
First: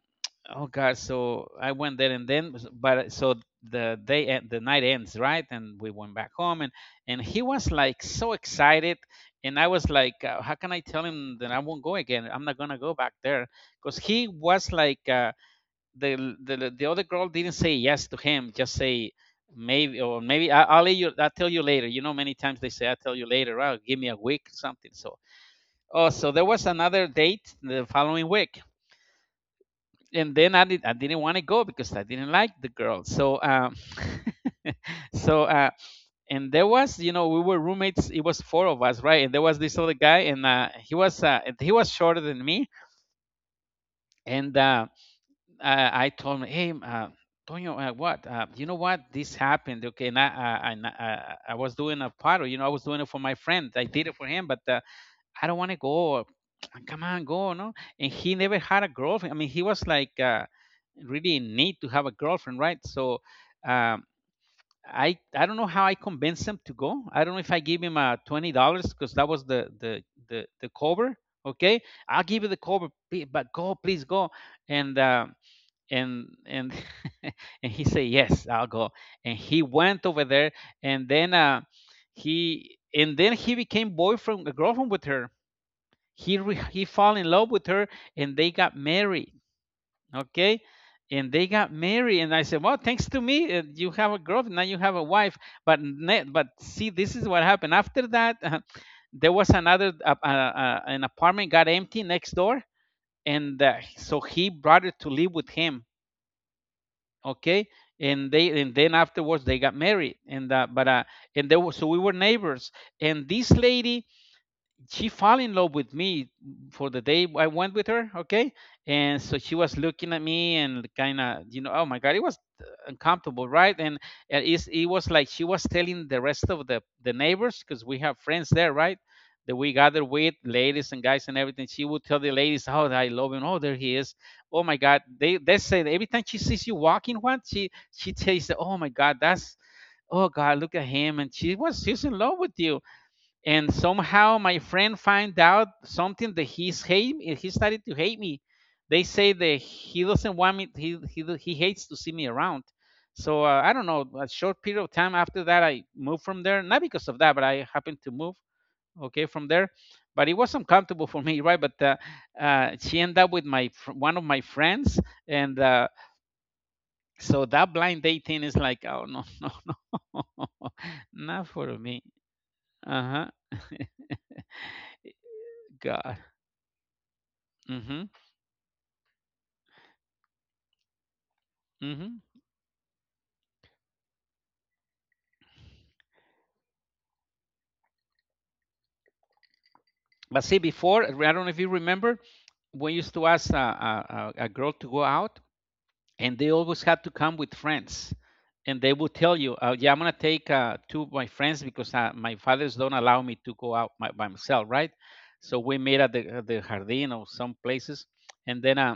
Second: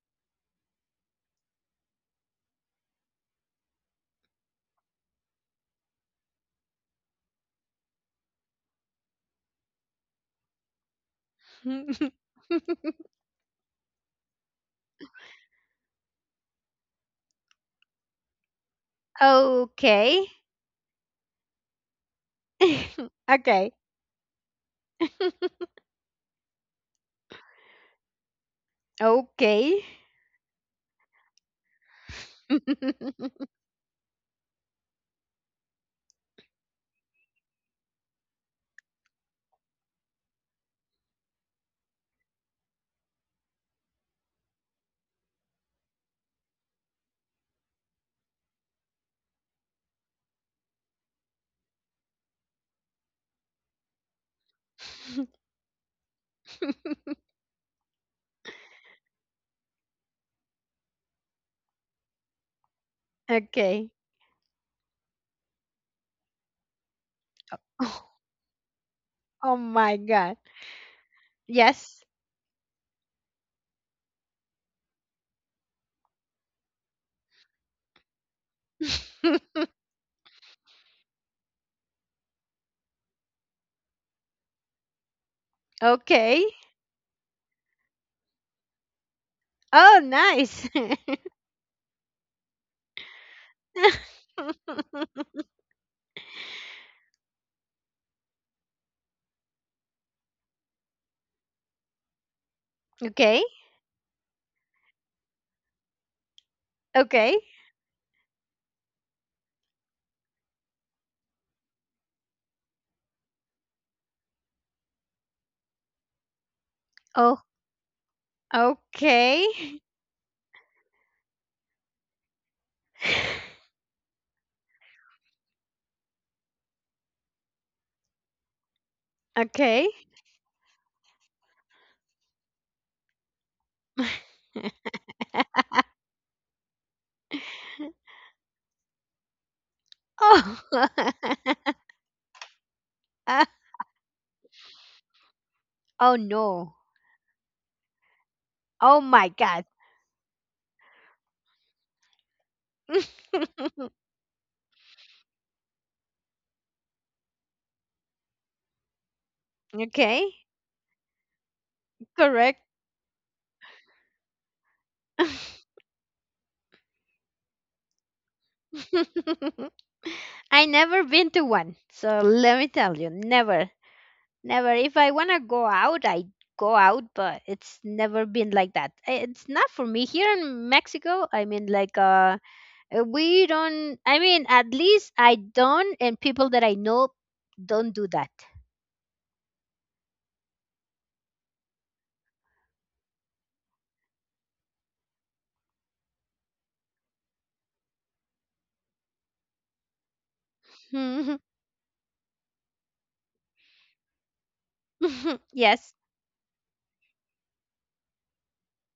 [SPEAKER 2] oh god, so I went there and then, but so the day and the night ends, right? And we went back home, and he was like so excited, and I was like, how can I tell him that I won't go again? I'm not gonna go back there, because he was like the other girl didn't say yes to him, just say maybe, or
[SPEAKER 1] Okay.
[SPEAKER 2] maybe I'll let you, I'll tell you later. You know, many times they say I'll tell you later.
[SPEAKER 1] Okay.
[SPEAKER 2] Oh, give me a week, something. So oh, so there was another date the following week,
[SPEAKER 1] Okay.
[SPEAKER 2] and then I didn't want to go because I didn't like the girl. So, so and there was, you know, we were roommates. It was four of us, right? And there was this other guy, and he was shorter than me. And I told him, hey, Tonyo, what? You know what? This happened, okay? And I was doing a paddle, you know, I was doing it for my friend. I did it for him, but I don't want to go. Come on, go, no? And he never had a girlfriend. I mean, he was like. Really need to have a girlfriend, right? So
[SPEAKER 1] Okay.
[SPEAKER 2] um, I I don't know how I convinced him to go. I don't know if I gave him $20 because that was
[SPEAKER 1] Oh my god.
[SPEAKER 2] the cover. Okay,
[SPEAKER 1] Yes.
[SPEAKER 2] I'll give you the cover, but go, please go. And and and and he said yes, I'll go. And he went over there, and then he and then he became boyfriend, girlfriend with her.
[SPEAKER 1] Okay.
[SPEAKER 2] He fell in love with her, and they got married.
[SPEAKER 1] Oh,
[SPEAKER 2] Okay.
[SPEAKER 1] nice.
[SPEAKER 2] And they got married, and I said, well, thanks to me, you have a girlfriend now, you have a wife. But but see, this is what happened after that. There was another an apartment got empty next door,
[SPEAKER 1] Okay.
[SPEAKER 2] and so he brought her to live with him.
[SPEAKER 1] Okay.
[SPEAKER 2] Okay. And they and then afterwards they got married, and but and there was, so we were neighbors, and this lady, she fell in love with me, for the day
[SPEAKER 1] Oh,
[SPEAKER 2] I went with her, okay? And so
[SPEAKER 1] okay.
[SPEAKER 2] she was looking at me and kind of, you know, oh my god, it was uncomfortable, right? And it was like she was telling the rest of the neighbors, because we have friends there, right? That we
[SPEAKER 1] Okay.
[SPEAKER 2] gather with ladies and guys and everything. She would tell the ladies, "Oh, I love him. Oh, there he is. Oh my God." They say that every time she sees you walking, what she tells, "Oh my God, that's, oh God,
[SPEAKER 1] Oh.
[SPEAKER 2] look at him." And she's in love with you.
[SPEAKER 1] Ah,
[SPEAKER 2] And somehow my friend find out
[SPEAKER 1] oh
[SPEAKER 2] something that
[SPEAKER 1] no.
[SPEAKER 2] he started to hate me.
[SPEAKER 1] Oh
[SPEAKER 2] They
[SPEAKER 1] my
[SPEAKER 2] say that
[SPEAKER 1] god.
[SPEAKER 2] he doesn't want me, he hates to see me around. So I don't know, a short period of time after that I moved from there, not because of that, but I happened to move, okay, from there.
[SPEAKER 1] Okay.
[SPEAKER 2] But it was uncomfortable for me right, but
[SPEAKER 1] Correct.
[SPEAKER 2] she ended up with my one of my friends. And so that blind dating is like, oh, no, no, no.
[SPEAKER 1] I never been to
[SPEAKER 2] Not for
[SPEAKER 1] one.
[SPEAKER 2] me.
[SPEAKER 1] So let me tell you,
[SPEAKER 2] Uh-huh.
[SPEAKER 1] never. Never. If I want to go out,
[SPEAKER 2] God.
[SPEAKER 1] I go out, but it's
[SPEAKER 2] Hmm.
[SPEAKER 1] never been like that. I- It's not for me here in Mexico. I mean like
[SPEAKER 2] Hmm.
[SPEAKER 1] we don't, I mean, at least I don't, and people that I know don't do that.
[SPEAKER 2] But see, before, I don't know if you remember, we used to ask a girl to go out, and they always had to come with friends. And they would tell you, yeah, I'm going to take two of my
[SPEAKER 1] Hmm.
[SPEAKER 2] friends because my fathers don't allow me to go out by myself, right? So we
[SPEAKER 1] Yes.
[SPEAKER 2] meet at at the Jardin or some places. And then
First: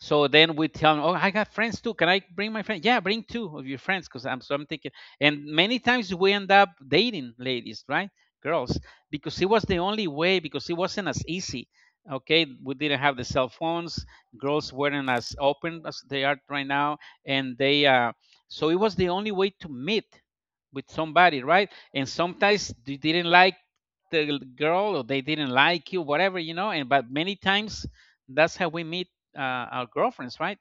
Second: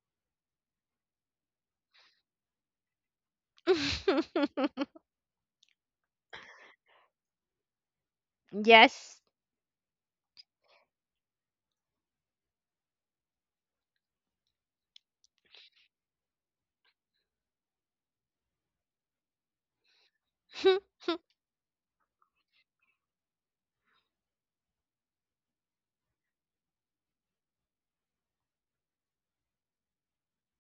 [SPEAKER 2] so then we tell them, "Oh, I got friends too. Can I bring my friend? Yeah, bring two of your friends." Because I'm thinking, and many times we end up dating ladies, right? Girls,
[SPEAKER 1] Yes.
[SPEAKER 2] because it was the only way. Because it wasn't as easy. Okay, we didn't have the cell phones. Girls weren't as open as they are right now, and they so it was the only way to meet with somebody, right? And sometimes they didn't like the girl or they didn't like you, whatever, you know. And but many times that's how we meet our girlfriends, right?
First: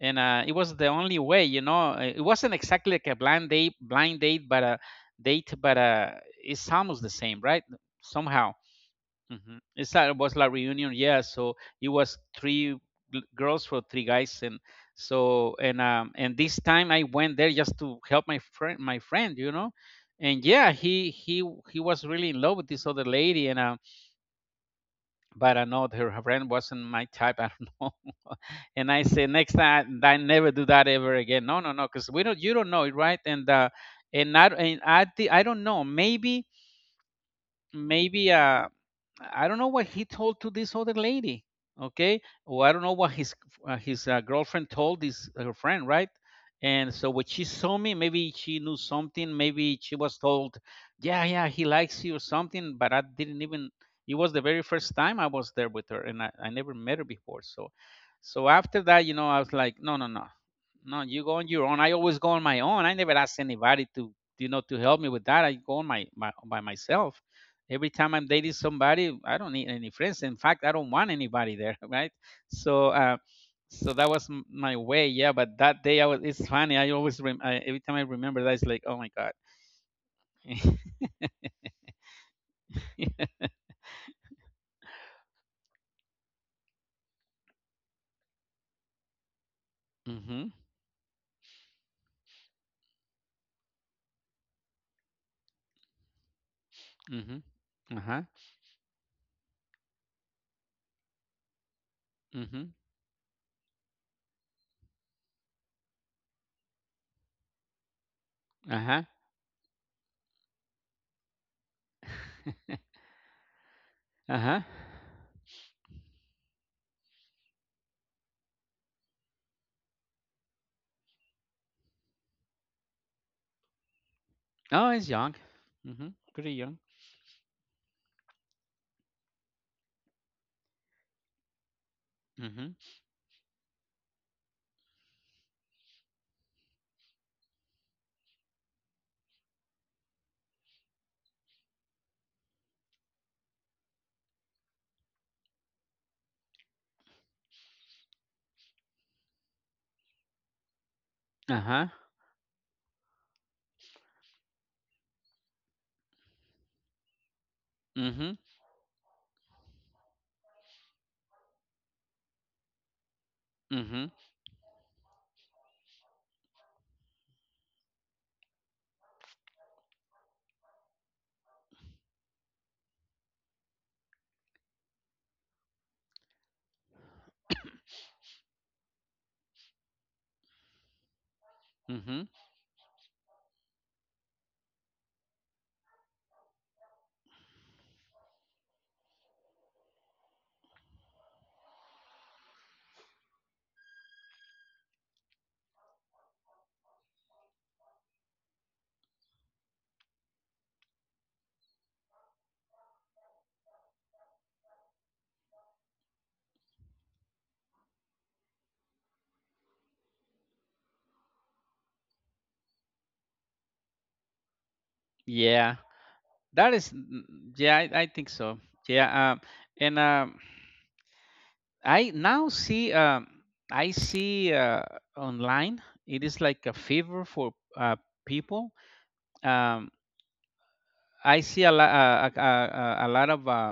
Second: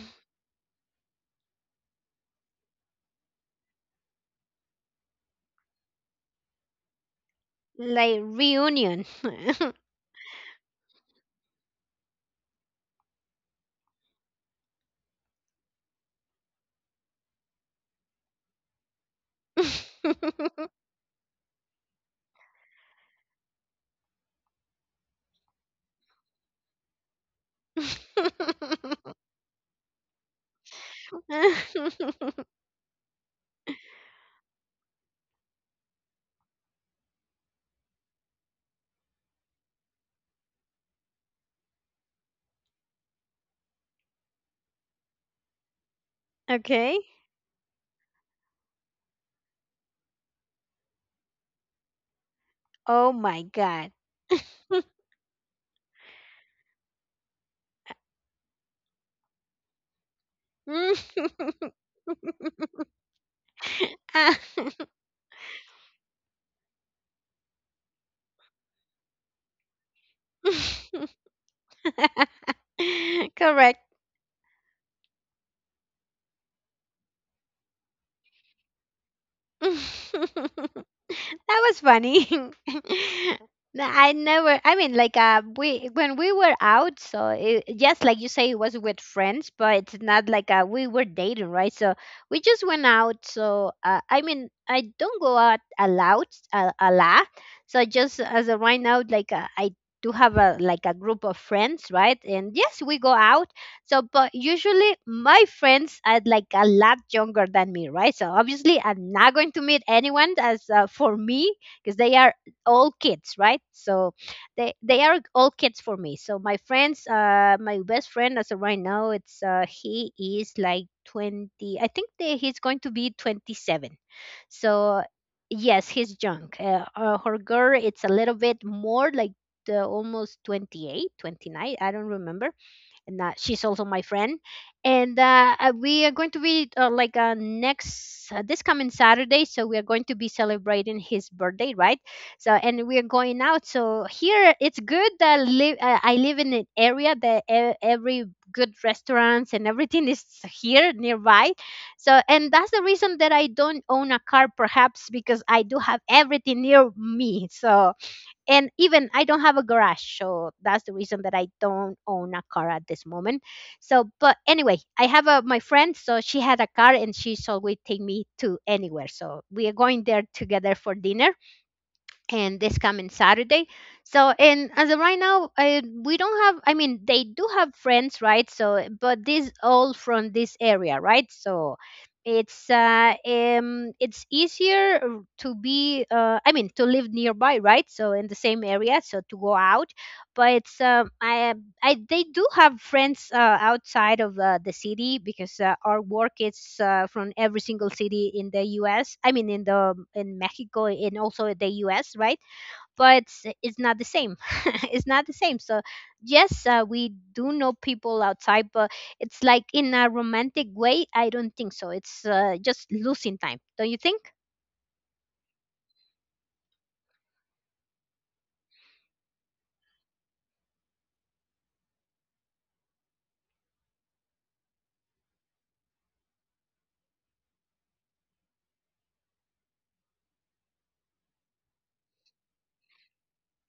[SPEAKER 2] And it was the only way, you know. It wasn't exactly like a blind date, but a date, but it's almost the same, right?
[SPEAKER 1] Like
[SPEAKER 2] Somehow,
[SPEAKER 1] reunion.
[SPEAKER 2] it's like it was like reunion, yeah. So it was three girls for three guys, and so and this time I went there just to help my friend, you know. And yeah, he was really in love with this other lady, and but I know that her friend wasn't my type. I don't know. And I said, next time, I never do that ever again. No, no, no, because we don't, you don't know it, right? And and I I don't know. Maybe I don't know what he told to this other lady, okay? Or I don't know what his girlfriend told this her friend, right? And
[SPEAKER 1] Okay.
[SPEAKER 2] so when she saw me, maybe she knew something. Maybe she was told, "Yeah, yeah, he likes you" or something. But I
[SPEAKER 1] Oh
[SPEAKER 2] didn't
[SPEAKER 1] my
[SPEAKER 2] even.
[SPEAKER 1] god.
[SPEAKER 2] It was the very first time I was there with her, and I never met her before. So, so after that, you know, I was like, "No, no, no, no, you go on your own." I always go on my own. I never ask anybody to, you know, to help me with that. I go on my by myself every time I'm dating somebody, I don't need any friends. In fact, I don't want anybody there, right? So,
[SPEAKER 1] Correct.
[SPEAKER 2] so that was my way, yeah. But that day, I was. It's funny. I always every time I remember that, it's like, oh my god.
[SPEAKER 1] That was funny. No, I never. I mean, like, we when we were out, so it, just like you say, it was with friends, but it's not
[SPEAKER 2] Mhm.
[SPEAKER 1] like we were dating, right? So we just went out. So I mean, I don't go out a lot, a lot.
[SPEAKER 2] Mhm.
[SPEAKER 1] So
[SPEAKER 2] Uh
[SPEAKER 1] just
[SPEAKER 2] huh.
[SPEAKER 1] as of right now, like I do have a like a group of friends, right? And
[SPEAKER 2] Mhm.
[SPEAKER 1] yes, we go out. So, but usually my friends are like a lot younger than me, right? So
[SPEAKER 2] Uh
[SPEAKER 1] obviously
[SPEAKER 2] huh.
[SPEAKER 1] I'm not going to meet anyone as for me because they are all kids, right? So
[SPEAKER 2] Uh huh.
[SPEAKER 1] they are all kids for me. So my friends, my best friend as of right now, it's he is like 20. I think that he's going to be 27.
[SPEAKER 2] Oh,
[SPEAKER 1] So
[SPEAKER 2] it's young.
[SPEAKER 1] yes,
[SPEAKER 2] Mhm.
[SPEAKER 1] he's young.
[SPEAKER 2] Pretty young.
[SPEAKER 1] Her girl, it's a little bit more like. The almost 28 29 I don't remember,
[SPEAKER 2] Mhm.
[SPEAKER 1] and she's also my friend. And we are going to be next this coming Saturday, so we are going to be celebrating his birthday, right? So and we are going out. So here it's good that live I live in an area that e- every good restaurants and everything is here nearby.
[SPEAKER 2] Uh huh.
[SPEAKER 1] So, and that's the reason that I don't own a car, perhaps because I do have everything near me. So,
[SPEAKER 2] Mhm.
[SPEAKER 1] and even I don't have a garage, so that's the reason that I don't own a car at this moment. So,
[SPEAKER 2] Mhm.
[SPEAKER 1] but anyway, I have a my friend, so she had a car and she's always take me to anywhere. So we are going there together for dinner, and this coming Saturday. So, and as of right now, we don't have, I mean, they do have friends, right? So, but these all from this area, right? So,
[SPEAKER 2] Mhm.
[SPEAKER 1] it's easier to be I mean to live nearby, right? So in the same area, so to go out, but it's I they do have friends outside of the city because our work is from every single city in the U.S. I mean, in the in Mexico and also in the U.S. Right? But it's not the same. It's not the same. So yes, we do know people outside, but it's like in a romantic way. I don't think so. It's just losing time. Don't you think?
[SPEAKER 2] Yeah. That is. Yeah, I think so. Yeah. And I now see I see online it is like a fever for people. Um, I see a, lo- a lot of uh,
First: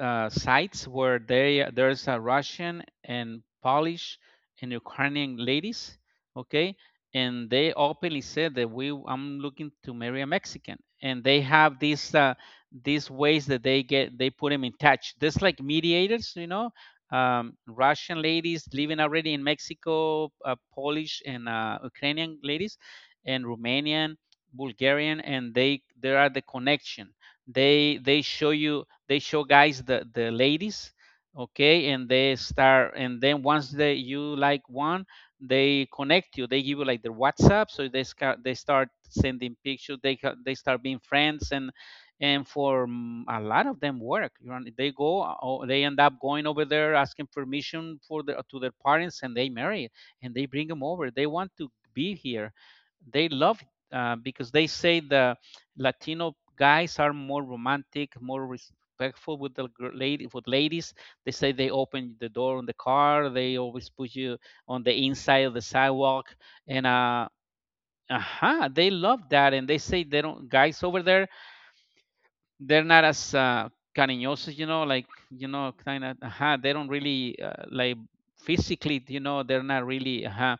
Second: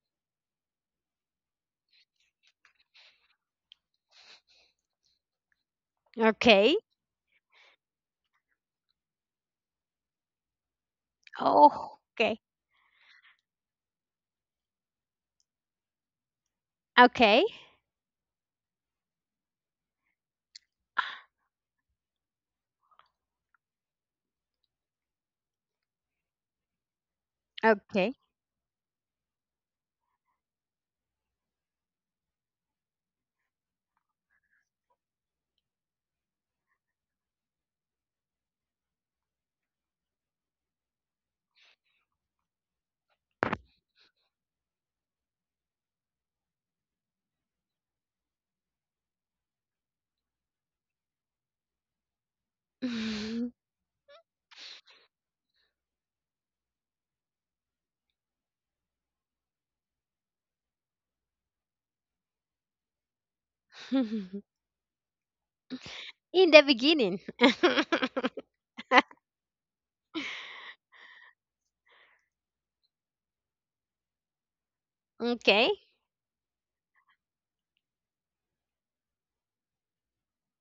[SPEAKER 2] uh, sites where there's a Russian and Polish and Ukrainian ladies, okay,
[SPEAKER 1] Okay.
[SPEAKER 2] and they openly said that we I'm looking to marry a Mexican, and they have
[SPEAKER 1] Oh, okay.
[SPEAKER 2] these ways that they get, they put them in touch. Just like mediators, you know,
[SPEAKER 1] Okay.
[SPEAKER 2] Russian ladies living already in Mexico, Polish and Ukrainian ladies, and Romanian, Bulgarian, and they there are the connection. They
[SPEAKER 1] Okay.
[SPEAKER 2] they show you, they show guys the ladies, okay, and they start. And then once they you like one, they connect you, they give you like their WhatsApp, so they start sending pictures, they start being friends. And for a lot of them work, you know, they go they end up going over there asking permission for the to their parents, and they marry and they bring them over. They want to be here. They
[SPEAKER 1] In
[SPEAKER 2] love, because they say the Latino guys are more romantic, more respectful with the lady with ladies. They say they open the door on the car. They always put you on the inside of the sidewalk,
[SPEAKER 1] the
[SPEAKER 2] and
[SPEAKER 1] beginning.
[SPEAKER 2] uh-huh, they love that. And they say they don't, guys over there they're not as cariñosos, you know, like, you know,
[SPEAKER 1] Okay,
[SPEAKER 2] kind of. They don't really like physically, you know, they're not really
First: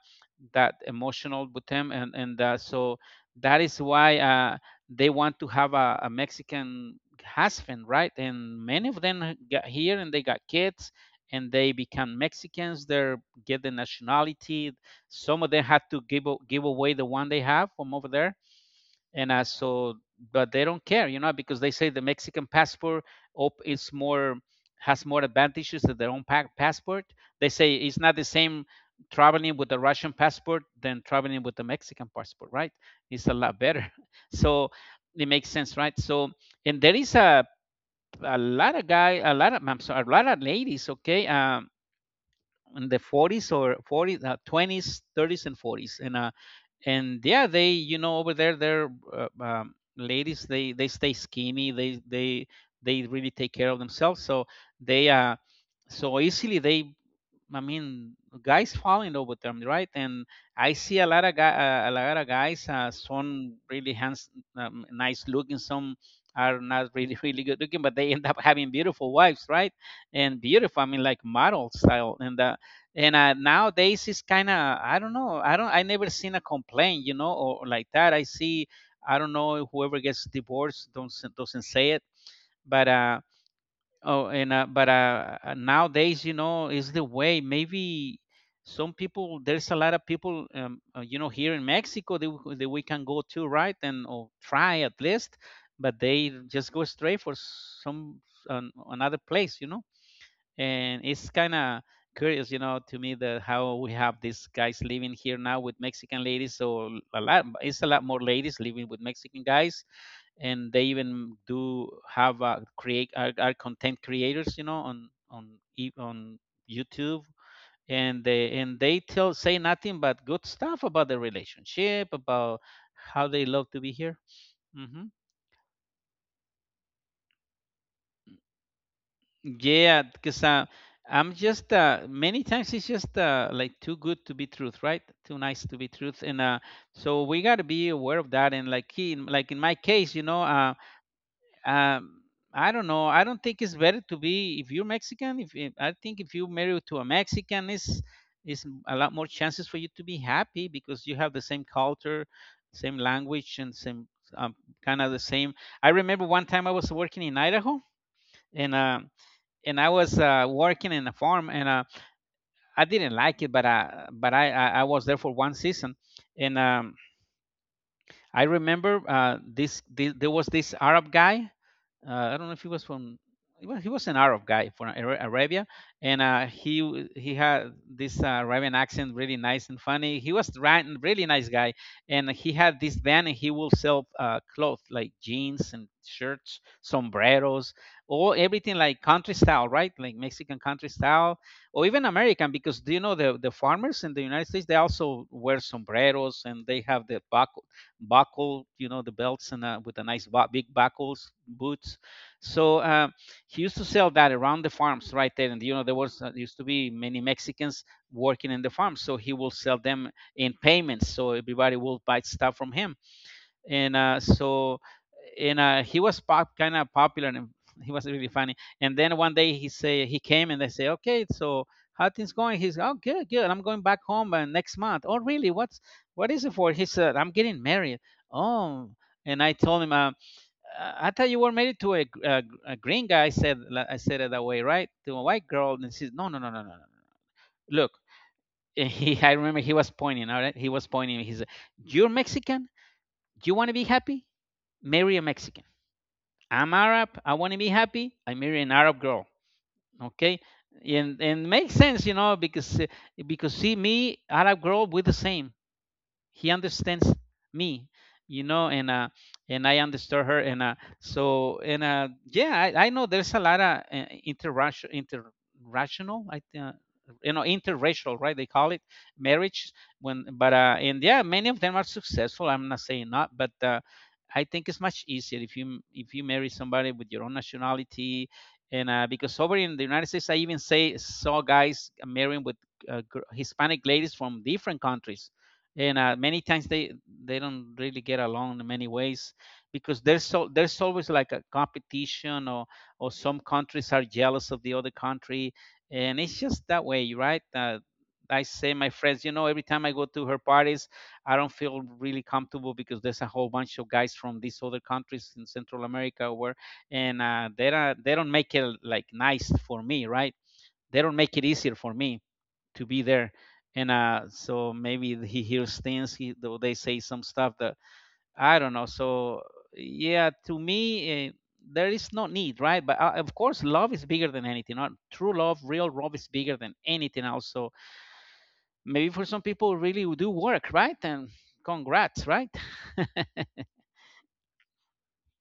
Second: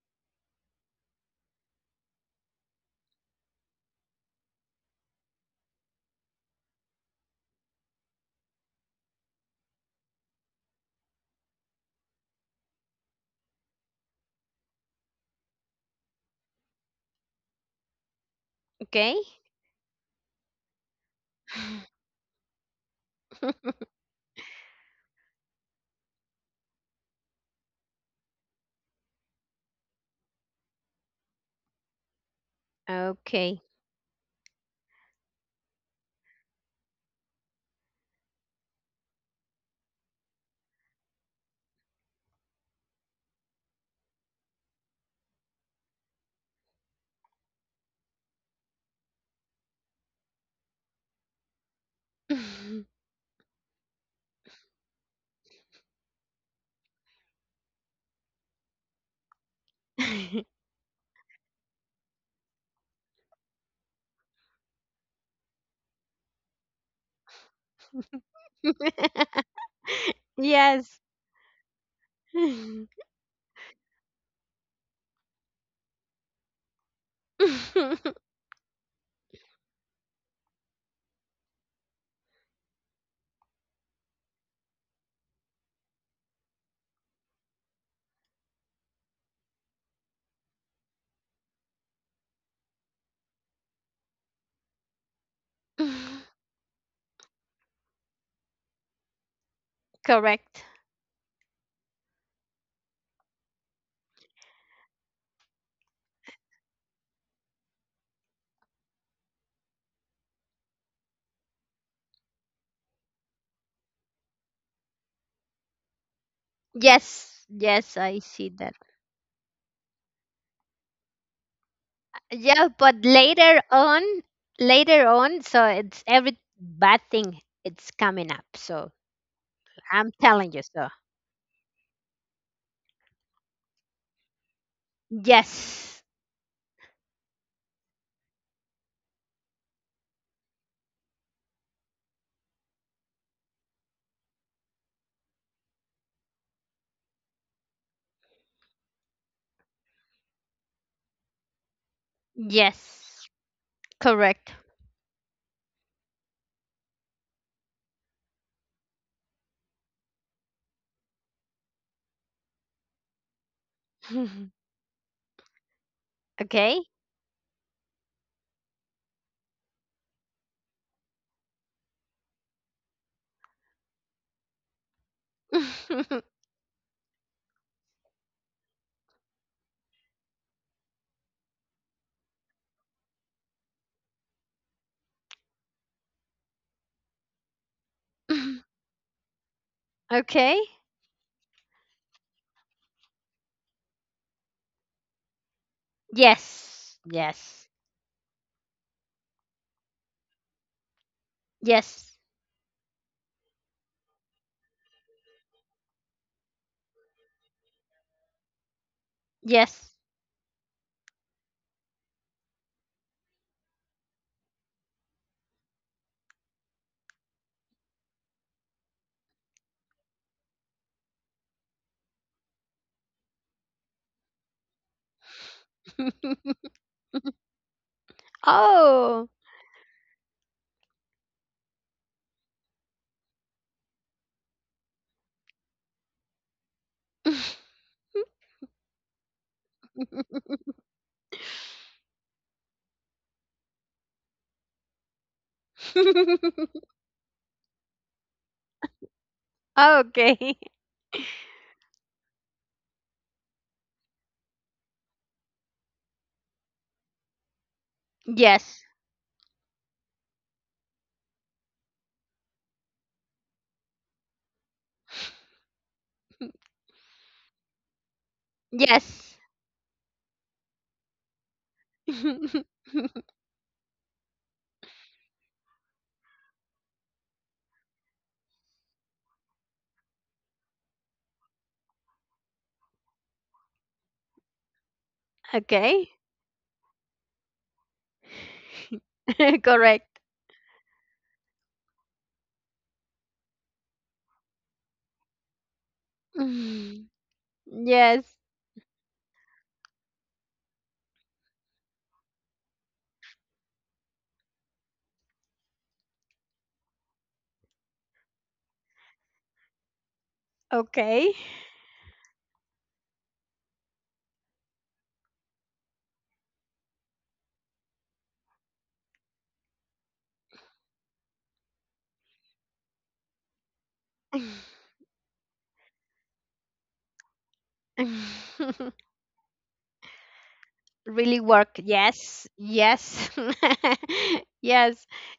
[SPEAKER 2] that emotional with them, and so that is why they want to have a Mexican husband, right? And many of them got here and they got kids and they become Mexicans. They get the nationality. Some of them had to give away the one they have from over there,
[SPEAKER 1] okay,
[SPEAKER 2] and so but they don't care, you know, because they say the Mexican passport is more, has more advantages than their own passport. They say it's not the same traveling with the Russian passport than traveling with the Mexican passport, right? It's a lot
[SPEAKER 1] okay.
[SPEAKER 2] better. So it makes sense, right? So and there is a lot of guy a lot of, I'm sorry, a lot of ladies, okay, in the 40s or 40s, 20s, 30s, and 40s. And and yeah, they, you know, over there they're ladies, they stay skinny, they they really take care of themselves. So they so easily they, I mean, guys fall in love with them, right? And I see a lot of guys. Some really hands, nice looking. Some are not really, really good looking, but they end up having beautiful wives, right? And beautiful, I
[SPEAKER 1] Yes.
[SPEAKER 2] mean, like model style. And nowadays it's kind of, I don't know, I never seen a complaint, you know, or like that. I see, I don't know, whoever gets divorced don't s- doesn't say it, but oh, and but nowadays, you know, is the way. Maybe some people, there's a lot of people, you know, here in Mexico that that we can go to, right? And or try at least, but they just go straight for some another place, you know.
[SPEAKER 1] Correct.
[SPEAKER 2] And it's kind of curious, you know, to me that how we have these guys living here now with Mexican ladies. So it's a lot more ladies living with Mexican guys. And they even do have a create are content creators, you know, on on YouTube.
[SPEAKER 1] Yes, yes, I
[SPEAKER 2] And
[SPEAKER 1] see that.
[SPEAKER 2] they tell, say nothing but good stuff about the relationship, about
[SPEAKER 1] Yeah, but
[SPEAKER 2] how they
[SPEAKER 1] later
[SPEAKER 2] love to be
[SPEAKER 1] on,
[SPEAKER 2] here.
[SPEAKER 1] later
[SPEAKER 2] Hmm.
[SPEAKER 1] on, so it's every bad thing it's coming up. So
[SPEAKER 2] Yeah,
[SPEAKER 1] I'm
[SPEAKER 2] because
[SPEAKER 1] telling you so.
[SPEAKER 2] I'm just many times it's just like too good to be truth, right, too nice to be
[SPEAKER 1] Yes.
[SPEAKER 2] truth. And so we got to be aware of that. And like in, like in my case, you know, Um, I don't know. I don't think it's better to be, if you're Mexican. If I think if you marry to a Mexican, is a lot more chances for you to be happy because you have the same culture, same
[SPEAKER 1] Yes.
[SPEAKER 2] language, and same
[SPEAKER 1] Correct.
[SPEAKER 2] um, kind of the same. I remember one time I was working in Idaho, and uh, and I was working in a farm, and I didn't like it, but I was there for one season, and
[SPEAKER 1] Okay.
[SPEAKER 2] I remember this there was this Arab guy, I don't know if he was from, he was an Arab guy from Arabia, and he had this Arabian accent, really nice and funny. He was really nice guy, and he had this van, and he will sell clothes like jeans and shirts, sombreros, or everything like country style, right? Like
[SPEAKER 1] Okay.
[SPEAKER 2] Mexican country style, or even American, because do you know the farmers in the United States they also wear sombreros and they
[SPEAKER 1] Yes.
[SPEAKER 2] have the buck
[SPEAKER 1] Yes.
[SPEAKER 2] buckle, you know, the belts and with a nice big buckles, boots.
[SPEAKER 1] Yes.
[SPEAKER 2] So uh, he used to sell that around the farms right there. And, you know, there was used to be many Mexicans working in the farms. So he will sell
[SPEAKER 1] Yes.
[SPEAKER 2] them in payments. So everybody will buy stuff from him and uh, so and he was pop kind of popular, and he was really funny. And then one day he say he came and they say, okay, so how things going? He's, oh, good, good, I'm going back home next month. Oh, really? What is it for? He said, I'm getting married. Oh.
[SPEAKER 1] Oh.
[SPEAKER 2] And I told him, I thought you were married to a green guy, I said. I said it that way, right? To a white girl. And she said, no, no, no, no, no, no, look. And he, I remember he was pointing. All right, he was pointing. He said, you're Mexican. Do you want to be happy? Marry a Mexican. I'm Arab. I want to be happy. I marry an Arab girl. Okay.
[SPEAKER 1] Okay.
[SPEAKER 2] And makes sense, you know, because see me, Arab girl, we're the same. He understands me, you know.
[SPEAKER 1] Yes.
[SPEAKER 2] And and I understand her. And yeah, I know there's a lot of interracial interrational I think, you know, interracial, right? They call it
[SPEAKER 1] Yes.
[SPEAKER 2] marriage. When but uh and yeah, many of them are successful. I'm not saying not, but I think it's much easier if you marry somebody with your own nationality. And because over in the United States I even say saw guys marrying with Hispanic ladies from different countries. and
[SPEAKER 1] Okay.
[SPEAKER 2] uh, many times they don't really get along in many ways, because
[SPEAKER 1] Correct.
[SPEAKER 2] there's always like a competition, or some countries are jealous of the other country, and it's just that
[SPEAKER 1] Mm.
[SPEAKER 2] way, right?
[SPEAKER 1] Yes.
[SPEAKER 2] I say my friends, you know, every time I go to her parties, I don't feel really comfortable, because there's a whole bunch of guys from these other countries in Central America where. And they don't, they don't make it like nice for me, right? They don't
[SPEAKER 1] Okay.
[SPEAKER 2] make it easier for me to be there. And maybe he hears things, he though they say some stuff that I don't know. So yeah, to me, eh, there is no need, right? But of course love is bigger than anything. Not true love, real love is bigger than anything else. So maybe for some people really do work, right? And
[SPEAKER 1] Really work,
[SPEAKER 2] congrats,
[SPEAKER 1] yes,
[SPEAKER 2] right?
[SPEAKER 1] yes. Yes,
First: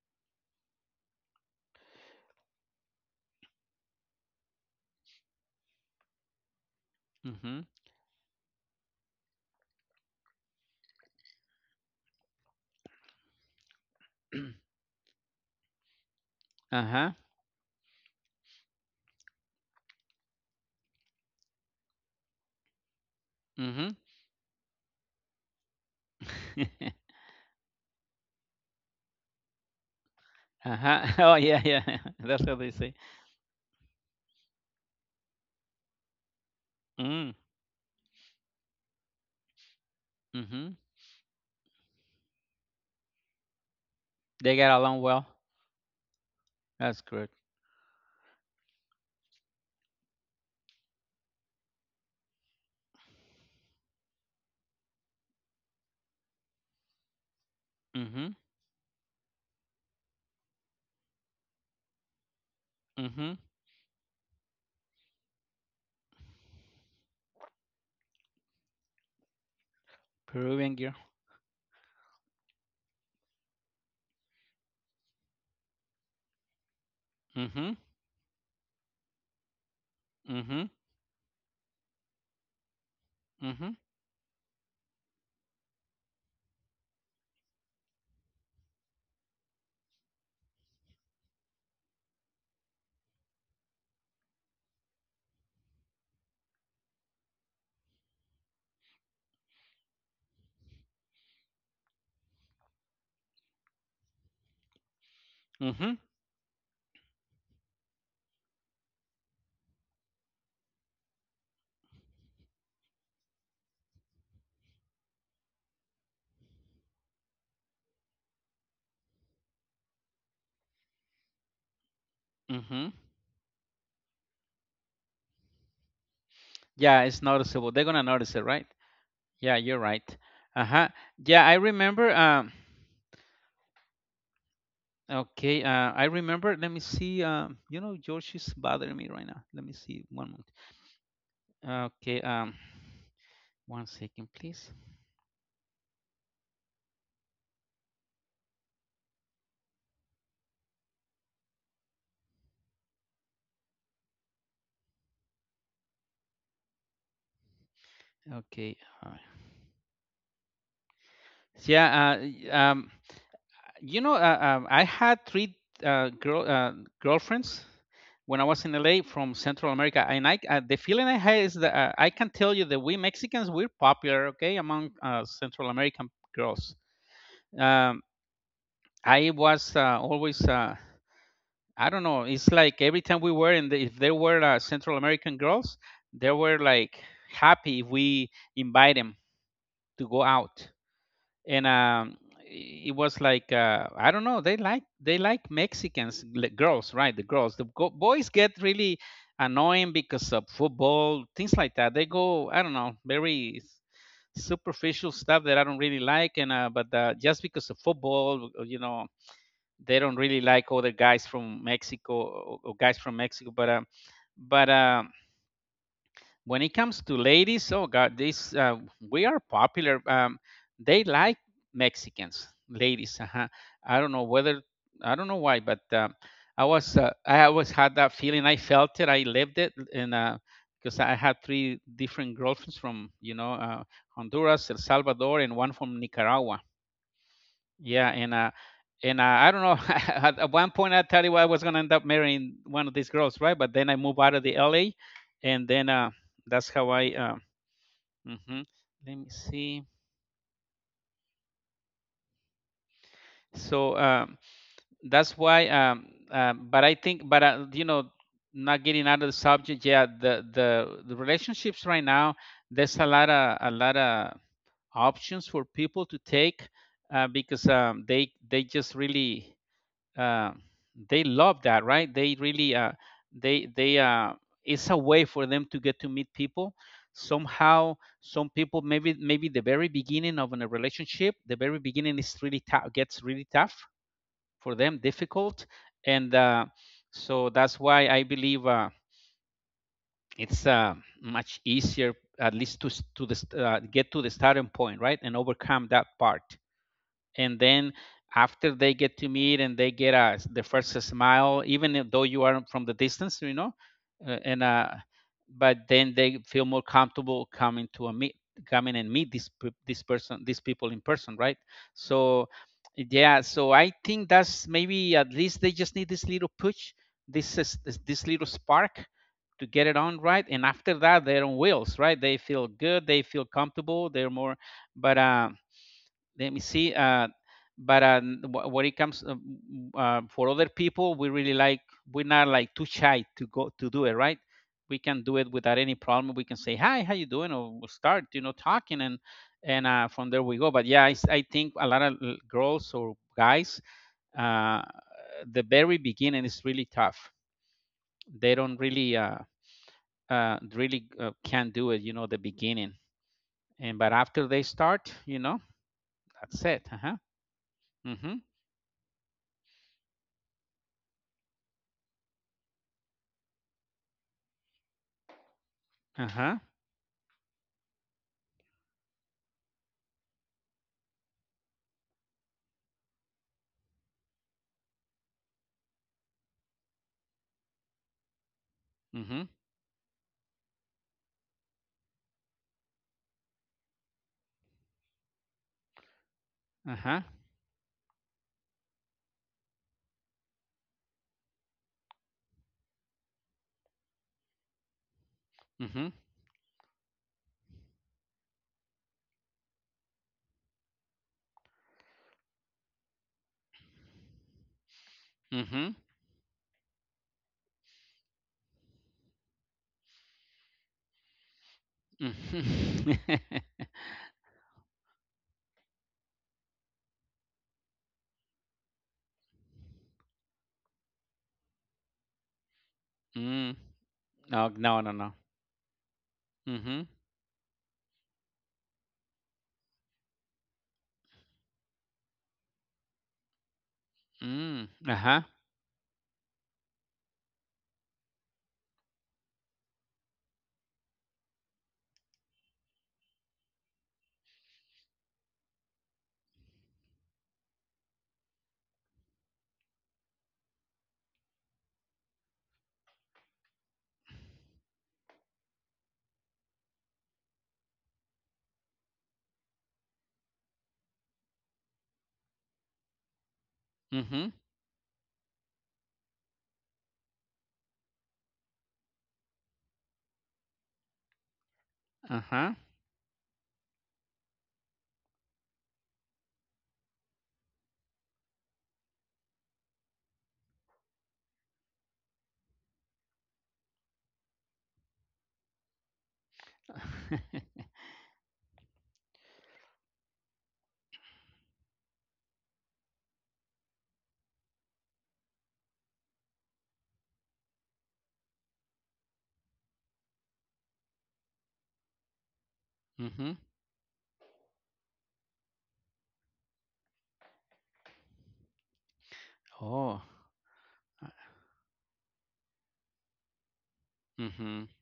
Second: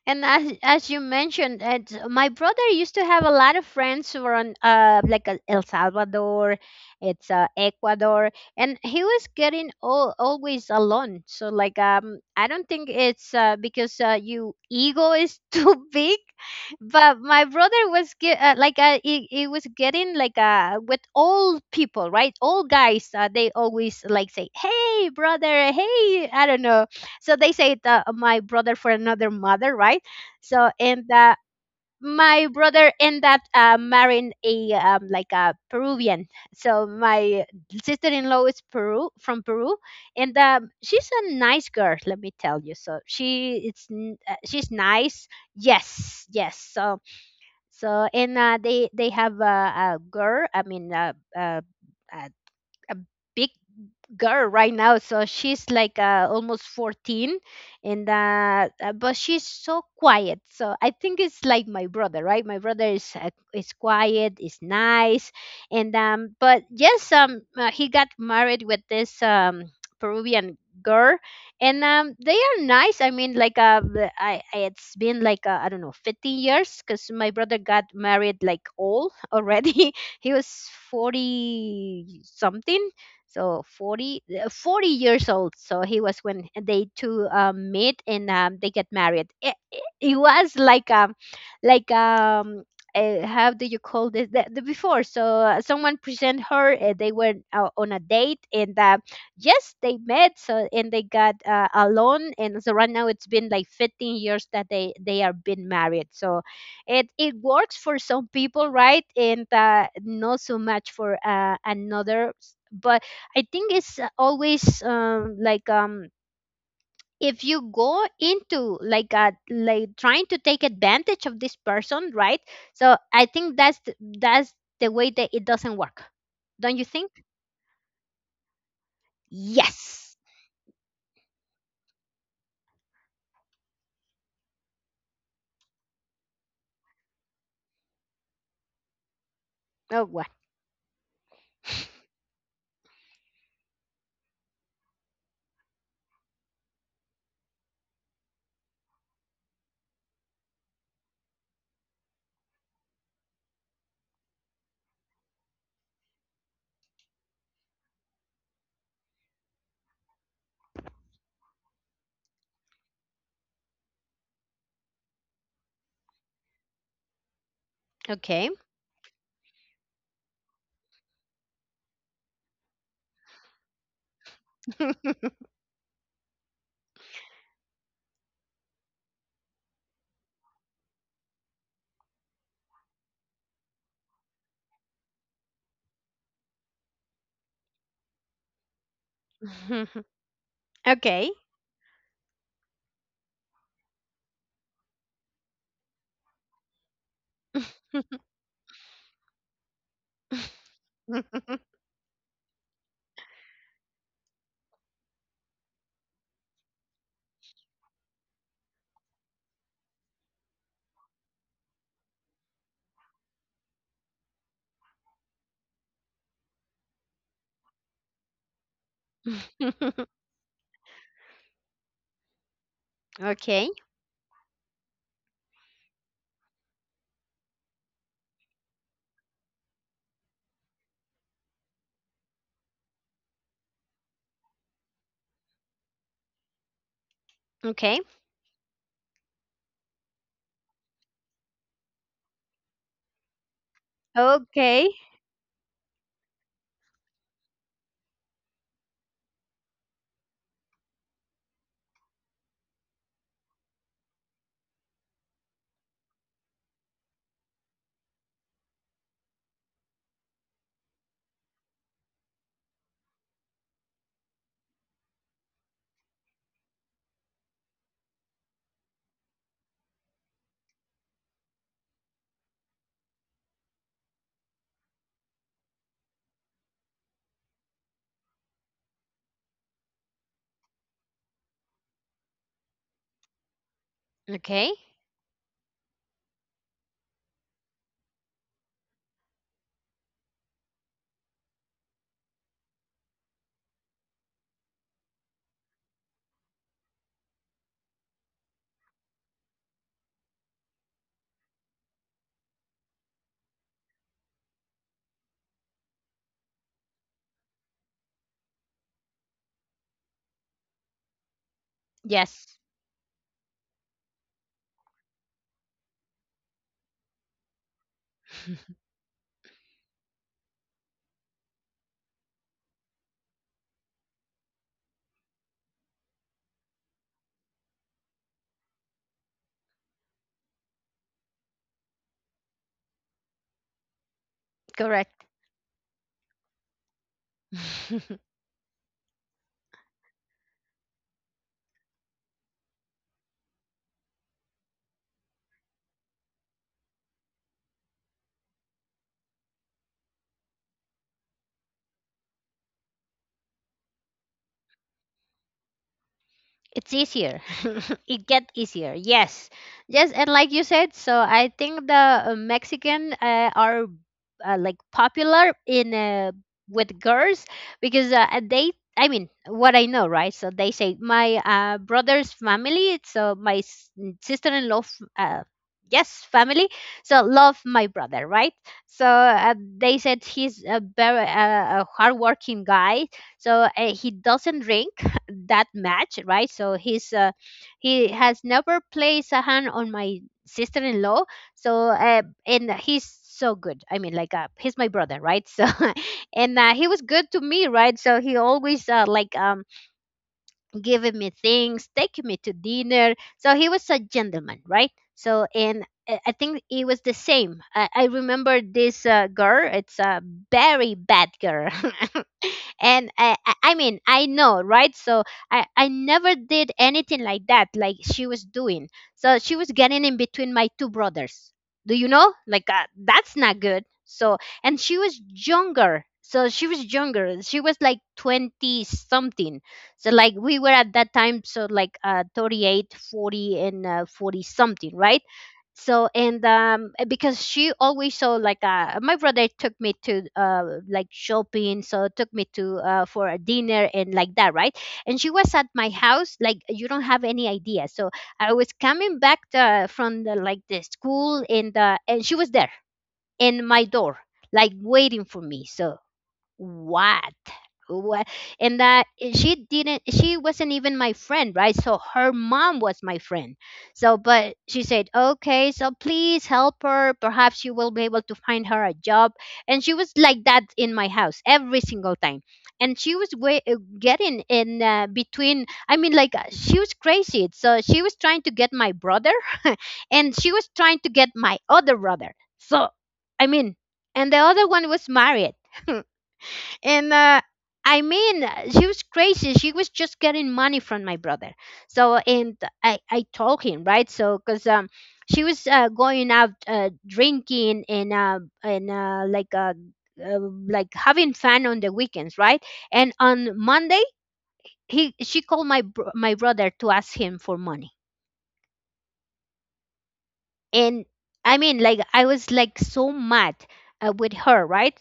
[SPEAKER 1] and as you mentioned it, my brother used to have a lot of friends who were on el salvador, it's
[SPEAKER 2] Mm-hmm.
[SPEAKER 1] ecuador, and he was getting always alone, so like I don't think it's because you ego is too big.
[SPEAKER 2] Uh-huh.
[SPEAKER 1] But my brother was get, like it he was getting like with old people, right? Old guys they
[SPEAKER 2] Mm-hmm.
[SPEAKER 1] always like say hey brother, hey, I don't know. So they say it, my brother for another mother, right? So
[SPEAKER 2] Uh-huh.
[SPEAKER 1] and
[SPEAKER 2] Oh,
[SPEAKER 1] uh,
[SPEAKER 2] yeah, yeah. That's
[SPEAKER 1] my
[SPEAKER 2] what they say.
[SPEAKER 1] brother ended up marrying a like a peruvian. So
[SPEAKER 2] Mm-hmm.
[SPEAKER 1] my sister-in-law is peru from peru, and
[SPEAKER 2] Mm-hmm.
[SPEAKER 1] she's a nice girl, let me tell you. So she it's
[SPEAKER 2] They
[SPEAKER 1] she's
[SPEAKER 2] get along
[SPEAKER 1] nice.
[SPEAKER 2] well.
[SPEAKER 1] Yes, yes. So
[SPEAKER 2] That's good.
[SPEAKER 1] so and they have a girl. I mean, a, a big girl right now. So she's like almost 14. And
[SPEAKER 2] Mm-hmm.
[SPEAKER 1] but she's so quiet. So I think it's like my brother, right? My brother
[SPEAKER 2] Mm-hmm.
[SPEAKER 1] is quiet, is nice. And um but yes um uh, he got married with this Peruvian
[SPEAKER 2] Peruvian gear.
[SPEAKER 1] girl. And They are nice. I mean, like it's been like, I don't know, 15 years, because my brother
[SPEAKER 2] Mm-hmm.
[SPEAKER 1] got married like old already. He was
[SPEAKER 2] Mm-hmm.
[SPEAKER 1] 40 something. So
[SPEAKER 2] Mm-hmm.
[SPEAKER 1] 40, 40 years old. So he was, when they two met. And they get married. It was like, like um how do you call this, the before? So someone present her, they were on a date. And yes, they met. So and they got alone. And so right now it's been like 15 years that they are been
[SPEAKER 2] Mm-hmm.
[SPEAKER 1] married. So it works for some people, right? And not so much for another. But I think it's always, if you go into like a, like trying to take advantage of this person, right?
[SPEAKER 2] Mm-hmm.
[SPEAKER 1] So I think that's that's the way that it doesn't work. Don't you
[SPEAKER 2] Yeah,
[SPEAKER 1] think?
[SPEAKER 2] it's noticeable. They're gonna notice it, right? Yeah, you're right.
[SPEAKER 1] Yes.
[SPEAKER 2] Uh-huh. Yeah, I remember. Okay. I remember. Let me see. You know, George is bothering me right now. Let me
[SPEAKER 1] Oh,
[SPEAKER 2] see.
[SPEAKER 1] what?
[SPEAKER 2] One moment. Okay. One second, please. Okay. Uh, yeah. You know, I had three uh, girl uh, girlfriends
[SPEAKER 1] Okay.
[SPEAKER 2] when I was in LA, from Central America, and I the feeling I had is that I can tell you that we Mexicans we're popular, okay, among Central American girls. Um, I was always I don't know, it's like every time we were in the, if there were Central American girls, they were like happy if we invite them to
[SPEAKER 1] Okay.
[SPEAKER 2] go out. And it was like I don't know, they like, Mexicans, girls, right? The girls, the boys get really annoying because of football, things like that. They go, I don't know, very superficial stuff that I don't really like. And uh but uh, just because of football, you know, they don't really like other guys from Mexico, or guys from Mexico. But when it comes to ladies, oh God, this we are popular. They like Mexicans,
[SPEAKER 1] Okay.
[SPEAKER 2] ladies. Uh-huh. I don't know whether I don't know why, but I was I always had that feeling. I felt it. I lived it, and because I had three different girlfriends from, you know, Honduras, El Salvador, and one from Nicaragua.
[SPEAKER 1] Okay.
[SPEAKER 2] Yeah, and I don't know. At one point, I tell you, I was gonna end up marrying one of these girls, right? But then I moved out of
[SPEAKER 1] Okay.
[SPEAKER 2] the LA, and then that's how I. Hmm Let me see. So um, that's why. But I think, but you know, not getting out of the subject. Yeah, the relationships right now. There's a lot of options for people to take, because they just really, uh, they love that, right? they really they It's a way for them to get to meet people somehow. Some people, maybe the very beginning of a relationship, the very beginning is really tough, gets really tough
[SPEAKER 1] Okay.
[SPEAKER 2] for them, difficult. And so that's why I believe, it's much easier, at least to to the get to the starting point, right, and overcome that part. And then after they get to meet and they get a, the first smile, even though you are from the distance, you know. And But then they feel more comfortable coming to a meet, coming and meet this person, these people in person, right? So
[SPEAKER 1] Yes.
[SPEAKER 2] yeah, so I think that's maybe, at least they just need this little push, this is this this little spark to get it on, right? And after that they're on wheels, right? They feel good, they feel comfortable, they're more. But Let me see. But When it comes, for other people, we really like, we're not like too shy to go to do it, right? We can
[SPEAKER 1] Correct.
[SPEAKER 2] do it without any problem. We can say hi, how you doing, or we'll start, you know, talking, and from there we go. But yeah, I think a lot of girls or guys, uh, the very beginning is really tough. They don't really, can't do it, you know, the beginning. And but after they start, you know, that's it.
[SPEAKER 1] It's
[SPEAKER 2] Uh huh.
[SPEAKER 1] easier. It
[SPEAKER 2] Mm-hmm.
[SPEAKER 1] get easier. Yes. Yes. And like you said, so I think the Mexican are like popular in,
[SPEAKER 2] Uh-huh.
[SPEAKER 1] with girls, because they, I mean, what I know, right? So they say my brother's family. So my sister-in-law yes, family, so love my brother, right? So
[SPEAKER 2] Mhm.
[SPEAKER 1] they said he's a very a hardworking guy. So he doesn't drink that match, right? So he's
[SPEAKER 2] Uh-huh.
[SPEAKER 1] he has never placed a hand on my sister-in-law. So and he's so good. I mean, like he's my brother, right? So
[SPEAKER 2] Mhm.
[SPEAKER 1] and he was good to me, right? So he always like giving me things, taking me to dinner. So he was a gentleman, right? So and
[SPEAKER 2] Mhm.
[SPEAKER 1] I think it was the same. I remember this girl. It's a very bad girl. And
[SPEAKER 2] Mhm.
[SPEAKER 1] I mean, I know, right? So I never did anything like that, like she was doing. So she was getting in between my two brothers. Do you know, like, that's not
[SPEAKER 2] Mm.
[SPEAKER 1] good. So
[SPEAKER 2] No,
[SPEAKER 1] and she
[SPEAKER 2] no, no,
[SPEAKER 1] was
[SPEAKER 2] no.
[SPEAKER 1] younger.
[SPEAKER 2] Mhm.
[SPEAKER 1] She was like 20 something. So like we were at that time, so like 38, 40, and 40
[SPEAKER 2] Mm.
[SPEAKER 1] something, right?
[SPEAKER 2] Uh-huh.
[SPEAKER 1] So and because she always saw like my brother took me to like shopping, so took me to for a dinner and like that, right? And she was at my house, like, you don't have any idea. So I was coming back from the, like, the school. And she was there, in my door, like, waiting for me. So what? Wha- And that, she didn't, she wasn't even my friend, right? So her mom was my friend. So,
[SPEAKER 2] Mhm.
[SPEAKER 1] but she said, okay, so please help her, perhaps you will be able to find her a job. And she was like that in my house every single time.
[SPEAKER 2] Uh-huh.
[SPEAKER 1] And she was way, getting in, between, I mean, like, she was crazy, so she was trying to get my brother. And she was trying to get my other brother. So, I mean, and the other one was married. And I mean, she was crazy. She was just getting money from my brother. So, and I told him, right? So, because she was going out, drinking. And uh, and uh, like uh, uh, like having fun on the weekends, right? And
[SPEAKER 2] Mhm.
[SPEAKER 1] on Monday, he she called my brother to ask him for money.
[SPEAKER 2] Oh.
[SPEAKER 1] And
[SPEAKER 2] uh,
[SPEAKER 1] I mean, like, I was like so mad with her,
[SPEAKER 2] Mhm.
[SPEAKER 1] right?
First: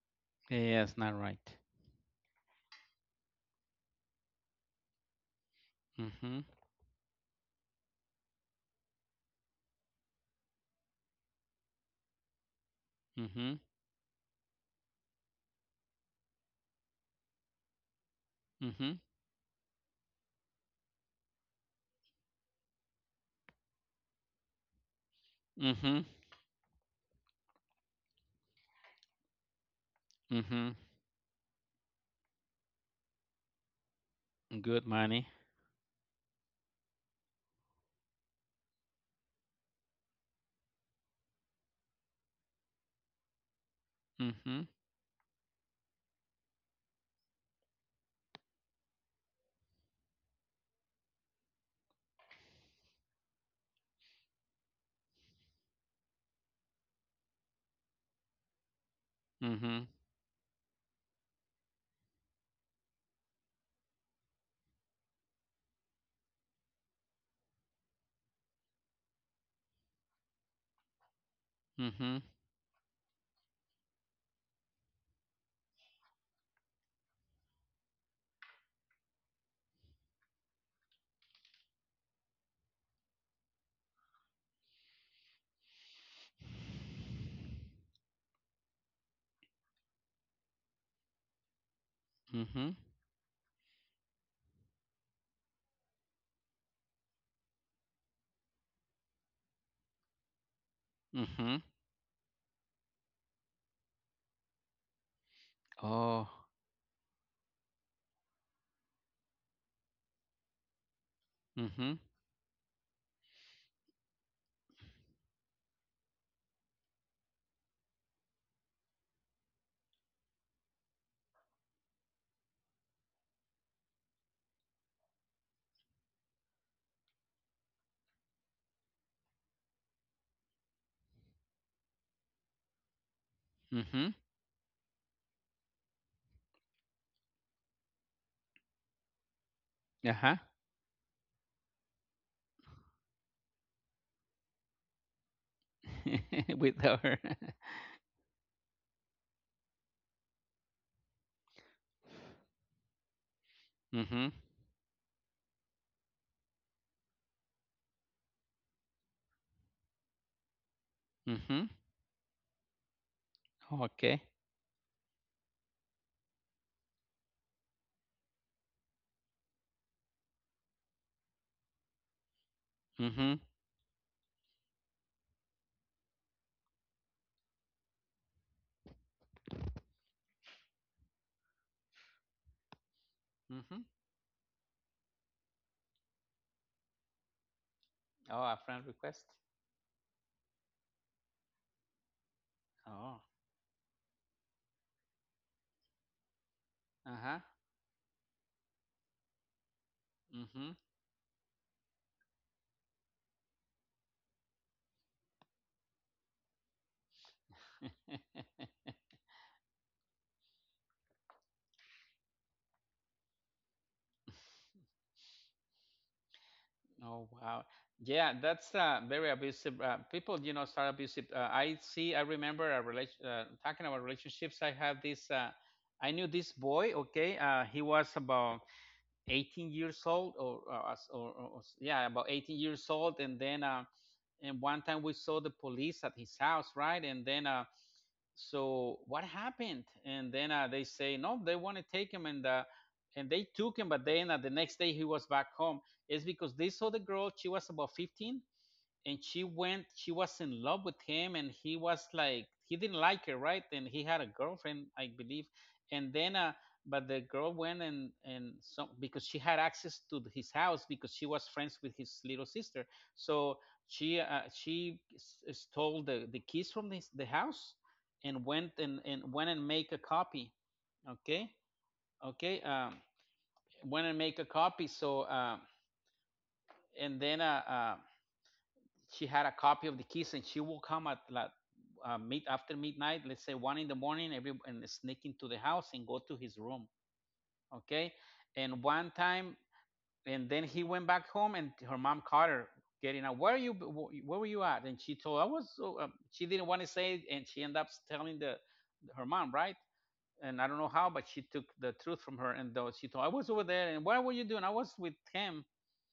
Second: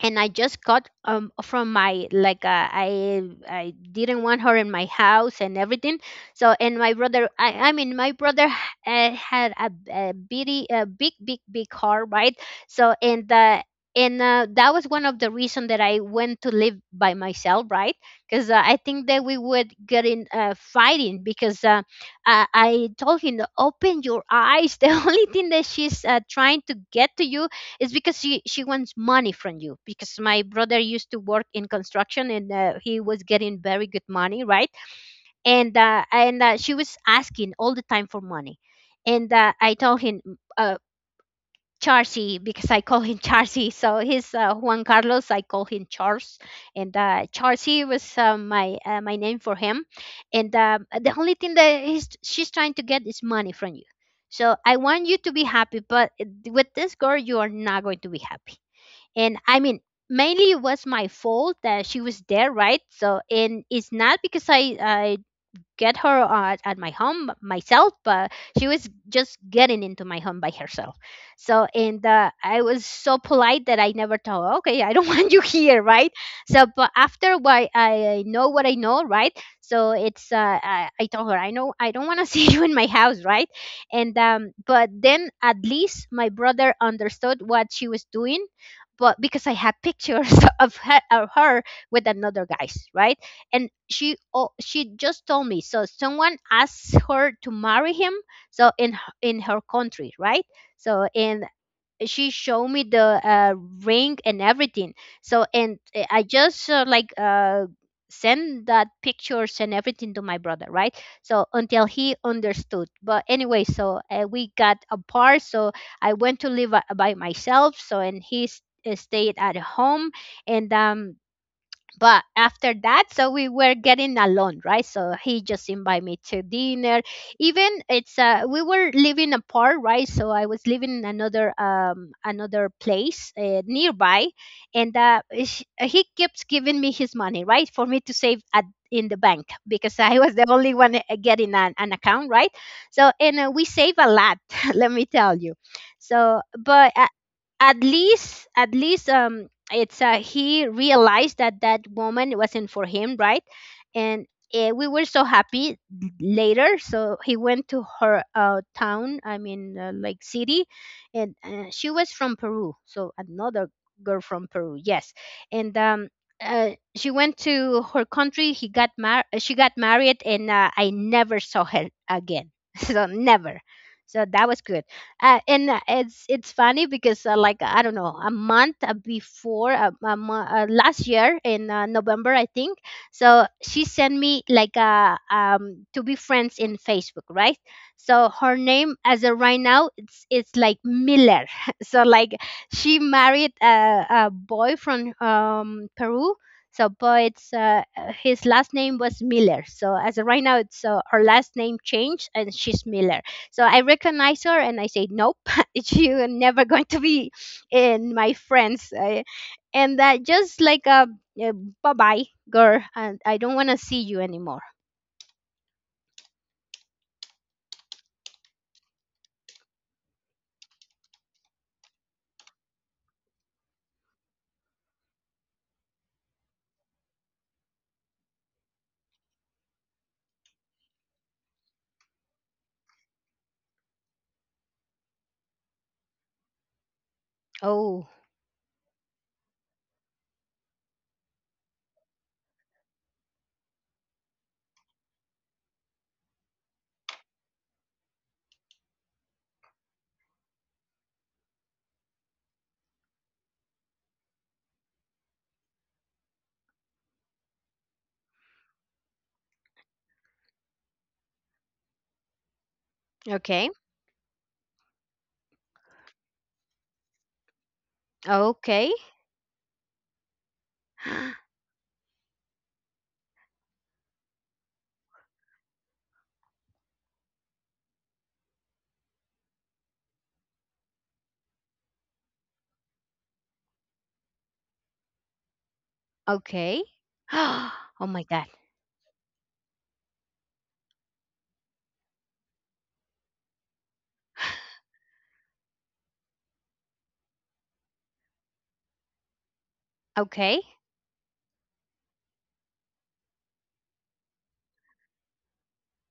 [SPEAKER 1] And I just
[SPEAKER 2] Yeah,
[SPEAKER 1] got
[SPEAKER 2] it's not right.
[SPEAKER 1] from my, like, I didn't want her in my house and everything.
[SPEAKER 2] Mhm.
[SPEAKER 1] So, and my brother, I mean, my brother had a bitty a big big big car, right? So, and
[SPEAKER 2] Mhm.
[SPEAKER 1] that was one of the reason that I went to live by myself, right? Because I
[SPEAKER 2] Mhm.
[SPEAKER 1] think that we would get in fighting, because I told him, open your eyes. The only thing that she's
[SPEAKER 2] Mhm.
[SPEAKER 1] trying to get to you, it's because she wants money from you, because my
[SPEAKER 2] Mhm.
[SPEAKER 1] brother used to work in construction. And he was getting very good money, right?
[SPEAKER 2] Good money.
[SPEAKER 1] And she was asking all the time for money. And I told him, uh, Charcy, because I call him Charcy. So he's
[SPEAKER 2] Mhm.
[SPEAKER 1] Juan Carlos, I call him Charles. And Charcy was my name for him. And the only thing that she's trying to get is money from you. So I want you to be happy, but with this girl you are not going to be happy. And I mean,
[SPEAKER 2] Mhm.
[SPEAKER 1] mainly it was my fault that she was there, right? So, and it's not because I get her at my home myself, but she was just getting into my home by herself. So, and
[SPEAKER 2] Mhm.
[SPEAKER 1] I was so polite that I never told her, okay, I don't want you here, right? So, but after why I know what I know, right? So it's I told her, I know I don't want to see you in my house, right? And but then at least my brother understood what she was doing, but because I had pictures of her, with another
[SPEAKER 2] Mhm.
[SPEAKER 1] guys, right? And she, oh, she just told me, so someone asked her to marry him, so in in her country, right? So and
[SPEAKER 2] Mhm.
[SPEAKER 1] she showed me the uh, ring and everything. So and I
[SPEAKER 2] Oh.
[SPEAKER 1] just send that pictures and everything to my brother, right? So, until
[SPEAKER 2] Mhm.
[SPEAKER 1] he understood. But anyway, so we got apart. So I went to live by myself. So, and he stayed at home. And but after that, so we were getting alone, right? So he just invited me to dinner, even it's we were living apart, right? So I was living in another place,
[SPEAKER 2] Mhm.
[SPEAKER 1] nearby. And he keeps giving me his money, right? For me to save at in the bank, because I was
[SPEAKER 2] Uh-huh.
[SPEAKER 1] the only one getting an account, right? So, and we save a lot. Let me tell you. So
[SPEAKER 2] With
[SPEAKER 1] but
[SPEAKER 2] her.
[SPEAKER 1] at least, it's he realized that that woman wasn't for him, right? And
[SPEAKER 2] Mhm.
[SPEAKER 1] we were so happy later. So he went to her town, I mean, like, city. And
[SPEAKER 2] Mhm.
[SPEAKER 1] she was from Peru, so another girl
[SPEAKER 2] Okay.
[SPEAKER 1] from Peru, yes. And uh, she went to her country. She got married. And I never saw her again. So
[SPEAKER 2] Mhm.
[SPEAKER 1] never. So that was good. And it's funny, because like, I don't know, a month last year in, November, I think. So
[SPEAKER 2] Mm-hmm.
[SPEAKER 1] she sent me like a to be friends in Facebook, right? So
[SPEAKER 2] Oh, a
[SPEAKER 1] her
[SPEAKER 2] friend
[SPEAKER 1] name
[SPEAKER 2] request.
[SPEAKER 1] as of right now, it's like Miller. So like she
[SPEAKER 2] Oh,
[SPEAKER 1] married a boy from, Peru. So but
[SPEAKER 2] uh-huh.
[SPEAKER 1] it's his last name was Miller. So as of right now,
[SPEAKER 2] Mm-hmm.
[SPEAKER 1] it's her last name changed, and she's Miller. So I recognize her, and I say, nope. You're never going to be in my friends. I, and that just like a bye bye, girl. And I don't want to see you anymore.
[SPEAKER 2] Oh, wow. Yeah, that's very abusive. People, you know, start abusive. I see, I remember a relation, talking about relationships. I have this, I knew this boy, okay? He was about 18 years old, or yeah, about 18 years old. And then uh, and one time we saw the police at his house, right? And then uh,
[SPEAKER 1] Oh,
[SPEAKER 2] so what happened? And then uh, they say, no, they want to take him. And and they took him, but then the next day he was back home. It's because they saw the girl, she was about 15, and she went, she was in love with him, and he was like, he didn't like her, right? And he had a girlfriend, I believe. And then uh but the girl went, and so because she had access to his house, because she was friends with his little sister. So
[SPEAKER 1] okay.
[SPEAKER 2] she stole the keys from this the house, and went
[SPEAKER 1] Okay.
[SPEAKER 2] and went and make a copy. Okay. Okay. Went and make a copy. So and then She had a copy of the keys, and she will come at like, mid after midnight, let's say one in the morning, every, and sneak into the house and go to his
[SPEAKER 1] Okay.
[SPEAKER 2] room.
[SPEAKER 1] Oh
[SPEAKER 2] Okay.
[SPEAKER 1] my God.
[SPEAKER 2] And one time, and then he went back home and her mom caught her getting out. Where are you? Where were you at? And she told, I was, so, she didn't want to say it, and she ended up telling the her mom, right? And
[SPEAKER 1] Okay.
[SPEAKER 2] I don't know how, but she took the truth from her, and though she told, I was over there. And what were you doing? I was with him.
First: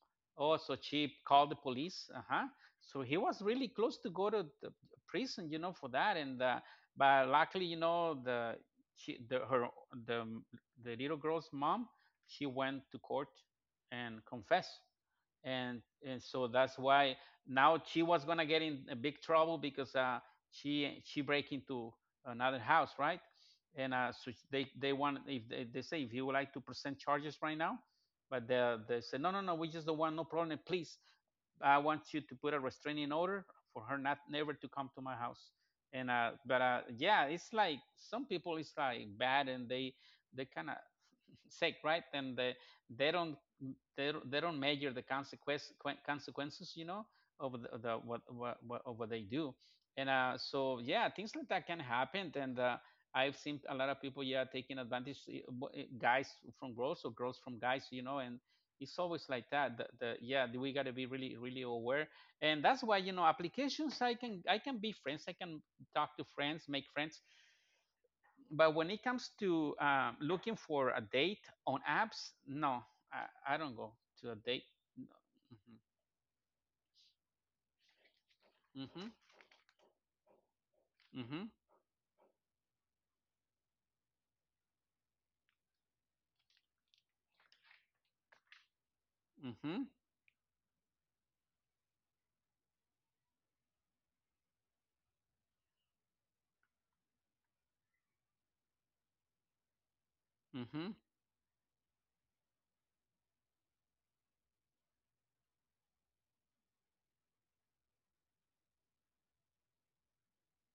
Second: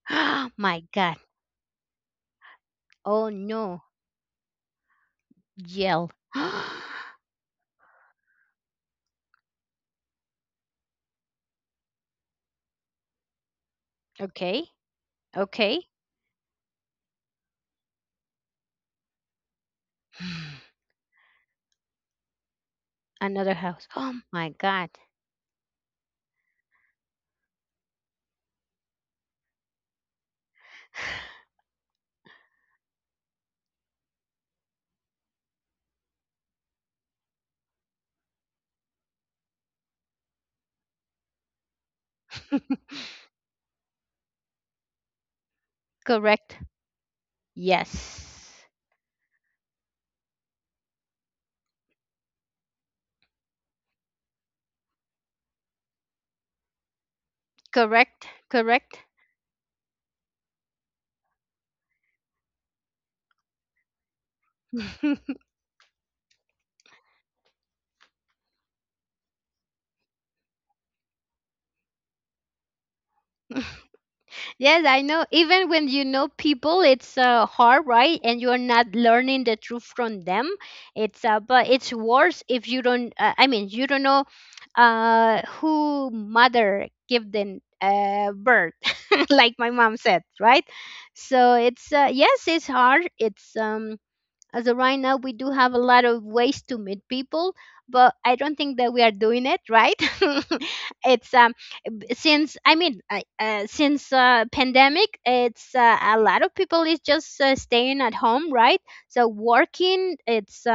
[SPEAKER 2] Oh, so
[SPEAKER 1] my
[SPEAKER 2] she
[SPEAKER 1] God.
[SPEAKER 2] called the police. Uh huh. So he
[SPEAKER 1] Oh
[SPEAKER 2] was really
[SPEAKER 1] no.
[SPEAKER 2] close to go to the prison, you know, for
[SPEAKER 1] Yell.
[SPEAKER 2] that. And But luckily, you know, the she, the her the the little girl's mom, she went to court and
[SPEAKER 1] Okay.
[SPEAKER 2] confessed.
[SPEAKER 1] Okay.
[SPEAKER 2] And and so that's why now she was gonna get in a big trouble because she break into another house, right?
[SPEAKER 1] Another house.
[SPEAKER 2] And uh,
[SPEAKER 1] Oh
[SPEAKER 2] so
[SPEAKER 1] my
[SPEAKER 2] they
[SPEAKER 1] God.
[SPEAKER 2] they want if they say, if you would like to present charges right now. But they said, no, no, no, we just don't want no problem. And please, I want you to put a restraining order for her not never to come to my house. And but Yeah, it's like some people it's like bad, and they kind of sake, right? And they they don't, they don't measure the consequence
[SPEAKER 1] Correct.
[SPEAKER 2] consequences, you know, of the
[SPEAKER 1] Yes.
[SPEAKER 2] what of what they do. And so yeah, things like that can happen. And I've seen a lot of people, yeah, taking advantage, guys from girls or girls from guys, you know,
[SPEAKER 1] Correct,
[SPEAKER 2] and it's
[SPEAKER 1] correct.
[SPEAKER 2] always like that. The Yeah, we got to be really, really aware. And that's why, you know, applications, I can be friends, I can talk to friends, make friends, but when it comes to looking for a date on apps, no, I don't go to a date.
[SPEAKER 1] Yes, I know. Even when you know people, it's hard, right? And you're not
[SPEAKER 2] Mm-hmm.
[SPEAKER 1] learning the truth from them. It's
[SPEAKER 2] Mm-hmm.
[SPEAKER 1] but it's worse if you don't. I mean, you don't know who mother give them birth, like my
[SPEAKER 2] Mm-hmm.
[SPEAKER 1] mom said, right? So it's yes, it's hard. It's as of right now, we do have a lot of ways to meet people, but I don't think that we are doing it right.
[SPEAKER 2] Mm-hmm.
[SPEAKER 1] It's since, I mean, since pandemic, it's a lot of people is just staying at home, right? So working, it's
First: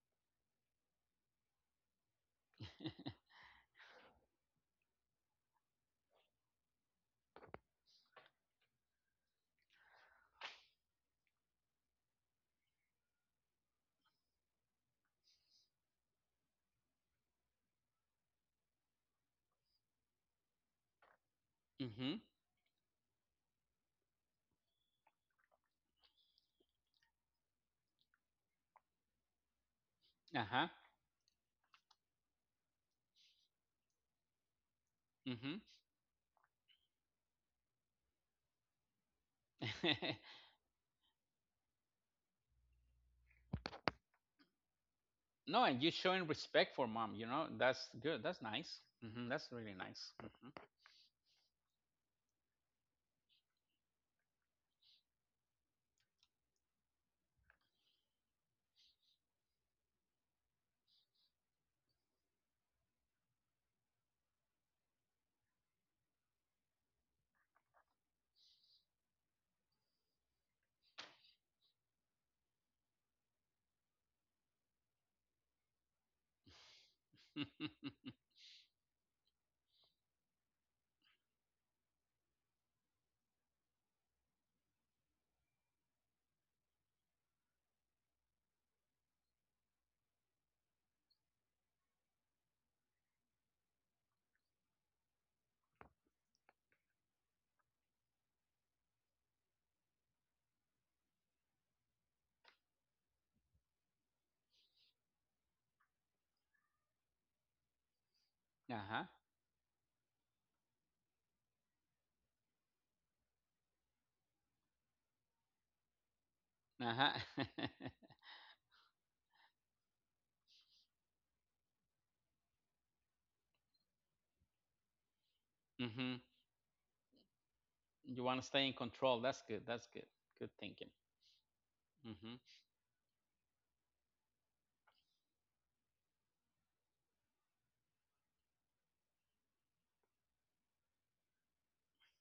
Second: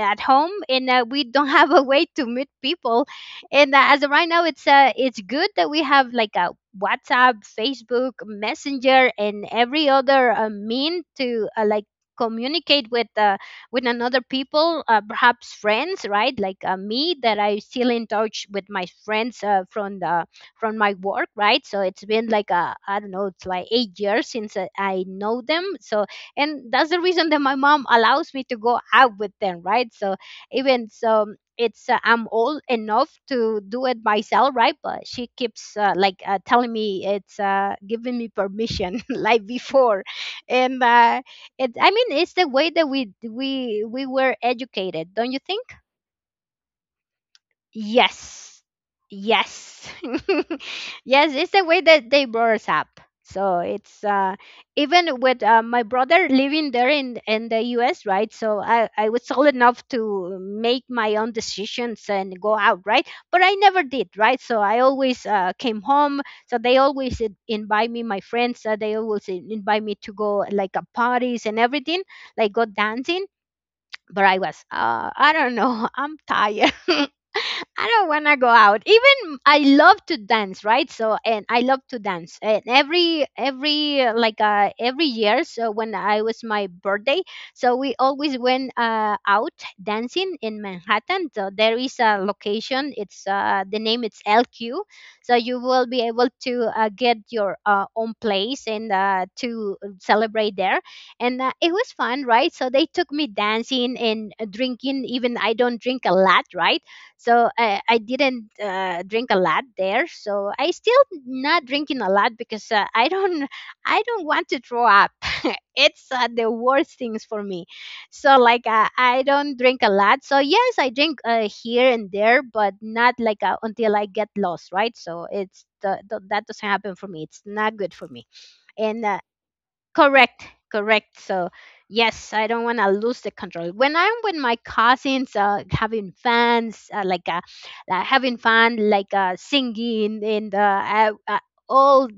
[SPEAKER 1] at home, and we don't have a way to meet people. And as of right now, it's good that we have like a WhatsApp, Facebook, Messenger, and every other mean to like communicate with, with another people, perhaps friends, right? Like me, that I still in touch with my friends, from my work, right? So
[SPEAKER 2] Mm-hmm.
[SPEAKER 1] it's
[SPEAKER 2] Mm-hmm.
[SPEAKER 1] been like a, I don't know, it's like 8 years since I know them. And that's the reason that my mom allows me to go out with them, right? So
[SPEAKER 2] Uh-huh.
[SPEAKER 1] even so it's I'm old enough to do it myself, right? But she
[SPEAKER 2] Mm-hmm.
[SPEAKER 1] keeps telling me it's giving me permission like before. And uh, it, i mean it's the way that we were educated, don't you think?
[SPEAKER 2] No, and you showing respect for mom, you know, that's good. That's
[SPEAKER 1] Yes.
[SPEAKER 2] nice. Mm-hmm. That's really
[SPEAKER 1] Yes.
[SPEAKER 2] nice.
[SPEAKER 1] Yes, it's the way that they brought us up. So it's even with my brother living there in the US, right? So I was old enough to make my own decisions and go out, right? But I never did, right? So I always came home. So they always invite me, my friends, they always invite me to go like parties and everything, like go dancing, but I was, I don't know, I'm tired. I don't
[SPEAKER 2] Mm-hmm.
[SPEAKER 1] want to go out. Even I love to dance, right? So and I love to dance. And every year, so when I was my birthday, so we always went out dancing in Manhattan. So there is a location. It's the name it's LQ. So you will be able to get your own place and to celebrate there, and it was fun, right? So they took me dancing and drinking, even I don't drink a lot, right? So I didn't
[SPEAKER 2] Uh-huh.
[SPEAKER 1] drink a lot there, so I still not drinking a lot because I don't want to throw up. It's the worst
[SPEAKER 2] Uh-huh.
[SPEAKER 1] things for me. So I don't drink a lot. So yes, I drink here and there, but not until I get lost, right? So it's
[SPEAKER 2] Mm-hmm.
[SPEAKER 1] that doesn't happen for me. It's not good for
[SPEAKER 2] You
[SPEAKER 1] me.
[SPEAKER 2] want to stay in
[SPEAKER 1] And
[SPEAKER 2] control. That's good. That's good.
[SPEAKER 1] Correct,
[SPEAKER 2] Good thinking.
[SPEAKER 1] correct. So, yes,
[SPEAKER 2] Mm-hmm.
[SPEAKER 1] I don't want to lose the control. When I'm with my cousins, having fans, having fun, like singing, and all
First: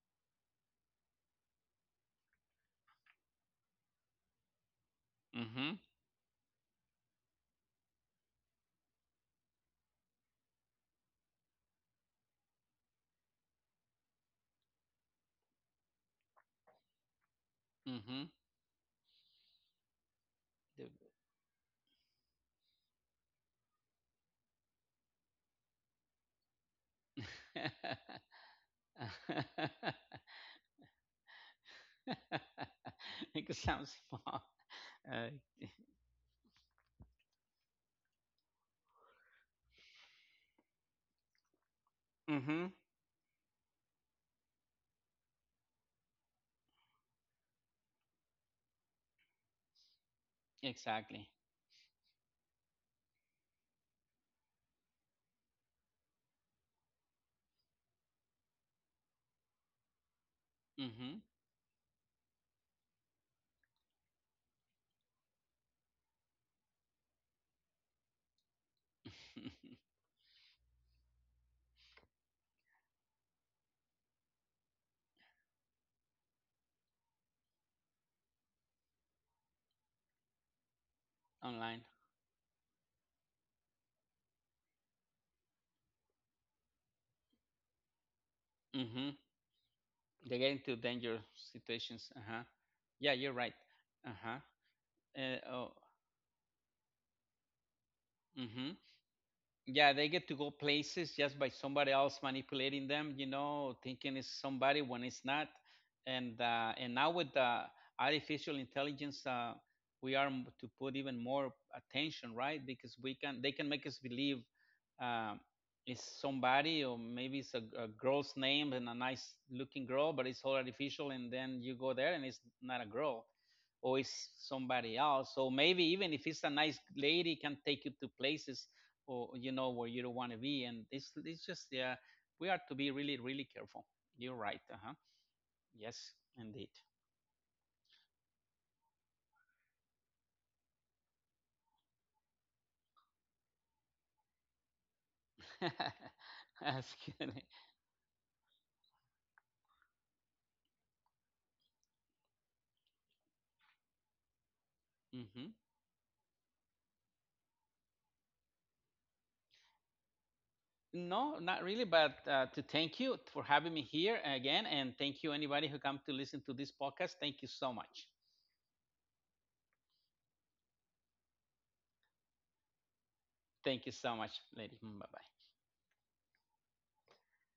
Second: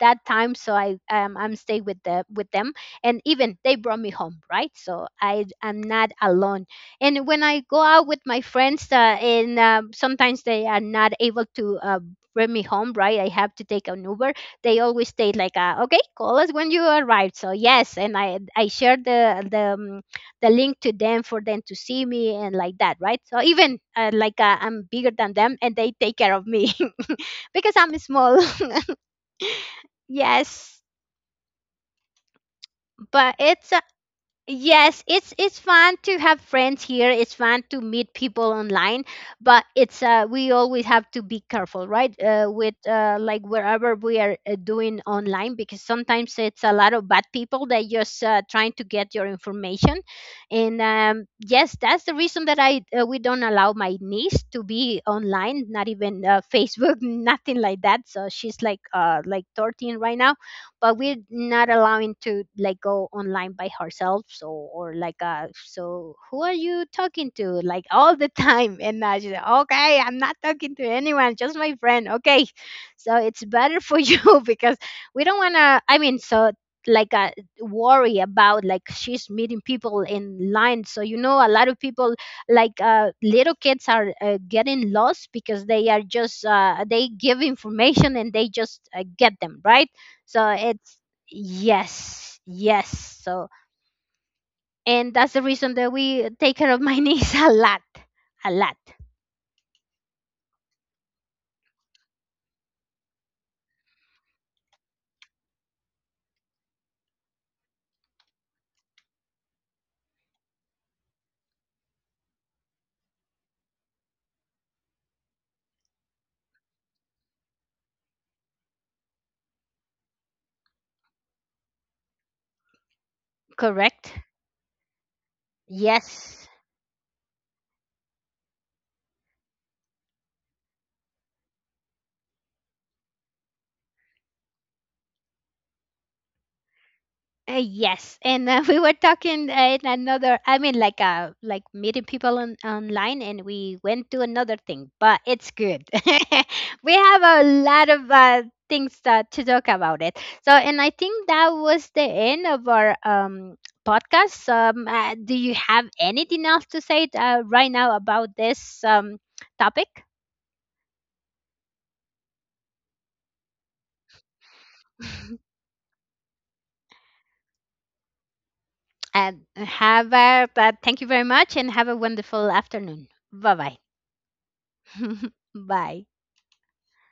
[SPEAKER 1] that time. So I'm stay with the with them, and even they brought me home, right? So I am not alone. And when I go out with my friends, and sometimes they are not able to bring me home, right? I have to take an Uber. They always state like okay, call us when you arrive. So yes, and
[SPEAKER 2] Mm-hmm.
[SPEAKER 1] I shared the link to them for them to see me and like that, right? So even I'm bigger than them and they take care of me. Because I'm small.
[SPEAKER 2] Mm-hmm.
[SPEAKER 1] Yes. But
[SPEAKER 2] It
[SPEAKER 1] it's…
[SPEAKER 2] sounds fun.
[SPEAKER 1] Yes,
[SPEAKER 2] Uh,
[SPEAKER 1] it's fun to have friends here. It's fun to meet people online, but it's we always have to be careful, right? Uh,
[SPEAKER 2] mm-hmm.
[SPEAKER 1] with uh, like wherever we are doing online, because sometimes it's a lot of bad people that just trying to get your information. And
[SPEAKER 2] Exactly.
[SPEAKER 1] Yes, that's the reason that I we don't allow my niece to be online, not even Facebook, nothing like that. So she's like 13 right now, but we're not allowing to like go online by ourselves, or like so who are you talking to like all the time? And I just,
[SPEAKER 2] Mm-hmm.
[SPEAKER 1] okay, I'm not talking to anyone, just my friend, okay? So it's better for you, because we don't want to, I mean, so like uh, worry about like she's meeting people in line. So you know, a lot of
[SPEAKER 2] Online.
[SPEAKER 1] people, little kids are getting lost because they are just they give information and they just
[SPEAKER 2] Mm-hmm.
[SPEAKER 1] get them, right?
[SPEAKER 2] They
[SPEAKER 1] So
[SPEAKER 2] get into
[SPEAKER 1] it's…
[SPEAKER 2] dangerous situations.
[SPEAKER 1] Yes,
[SPEAKER 2] Uh-huh. Yeah,
[SPEAKER 1] yes.
[SPEAKER 2] you're
[SPEAKER 1] So
[SPEAKER 2] right. Uh-huh.
[SPEAKER 1] and that's the
[SPEAKER 2] Oh.
[SPEAKER 1] reason that we take care of my niece a lot, a
[SPEAKER 2] Mm-hmm.
[SPEAKER 1] lot.
[SPEAKER 2] Yeah, they get to go places just by somebody else manipulating them, you know, thinking it's somebody when it's not. And now with the artificial intelligence, we are to put even more attention, right? Because we can, they can make us believe, um, it's somebody, or maybe it's a girl's name and a nice looking girl, but it's all artificial. And then you go there and it's not a girl, or
[SPEAKER 1] Correct?
[SPEAKER 2] it's somebody else. So maybe even if it's
[SPEAKER 1] Yes.
[SPEAKER 2] a nice lady, can take you to places, or you know, where you don't want to be, and it's just, yeah, we are to be really, really careful. You're right. Uh-huh. Yes, indeed.
[SPEAKER 1] Yes, and we were talking in another, I mean, like meeting people on online, and we went to another thing. But it's good.
[SPEAKER 2] That's
[SPEAKER 1] We have
[SPEAKER 2] good.
[SPEAKER 1] a lot of things to talk about it. So, and I think that was the end of our podcast. Do
[SPEAKER 2] Hmm.
[SPEAKER 1] you have anything else to say right now about this topic?
[SPEAKER 2] No, not really, but to thank you for having me here again, and thank you anybody who come to listen to this podcast. Thank you so much.
[SPEAKER 1] And have a, thank you very much, and have a wonderful afternoon. Bye bye.
[SPEAKER 2] Thank you so much, lady. Bye bye.
[SPEAKER 1] Bye.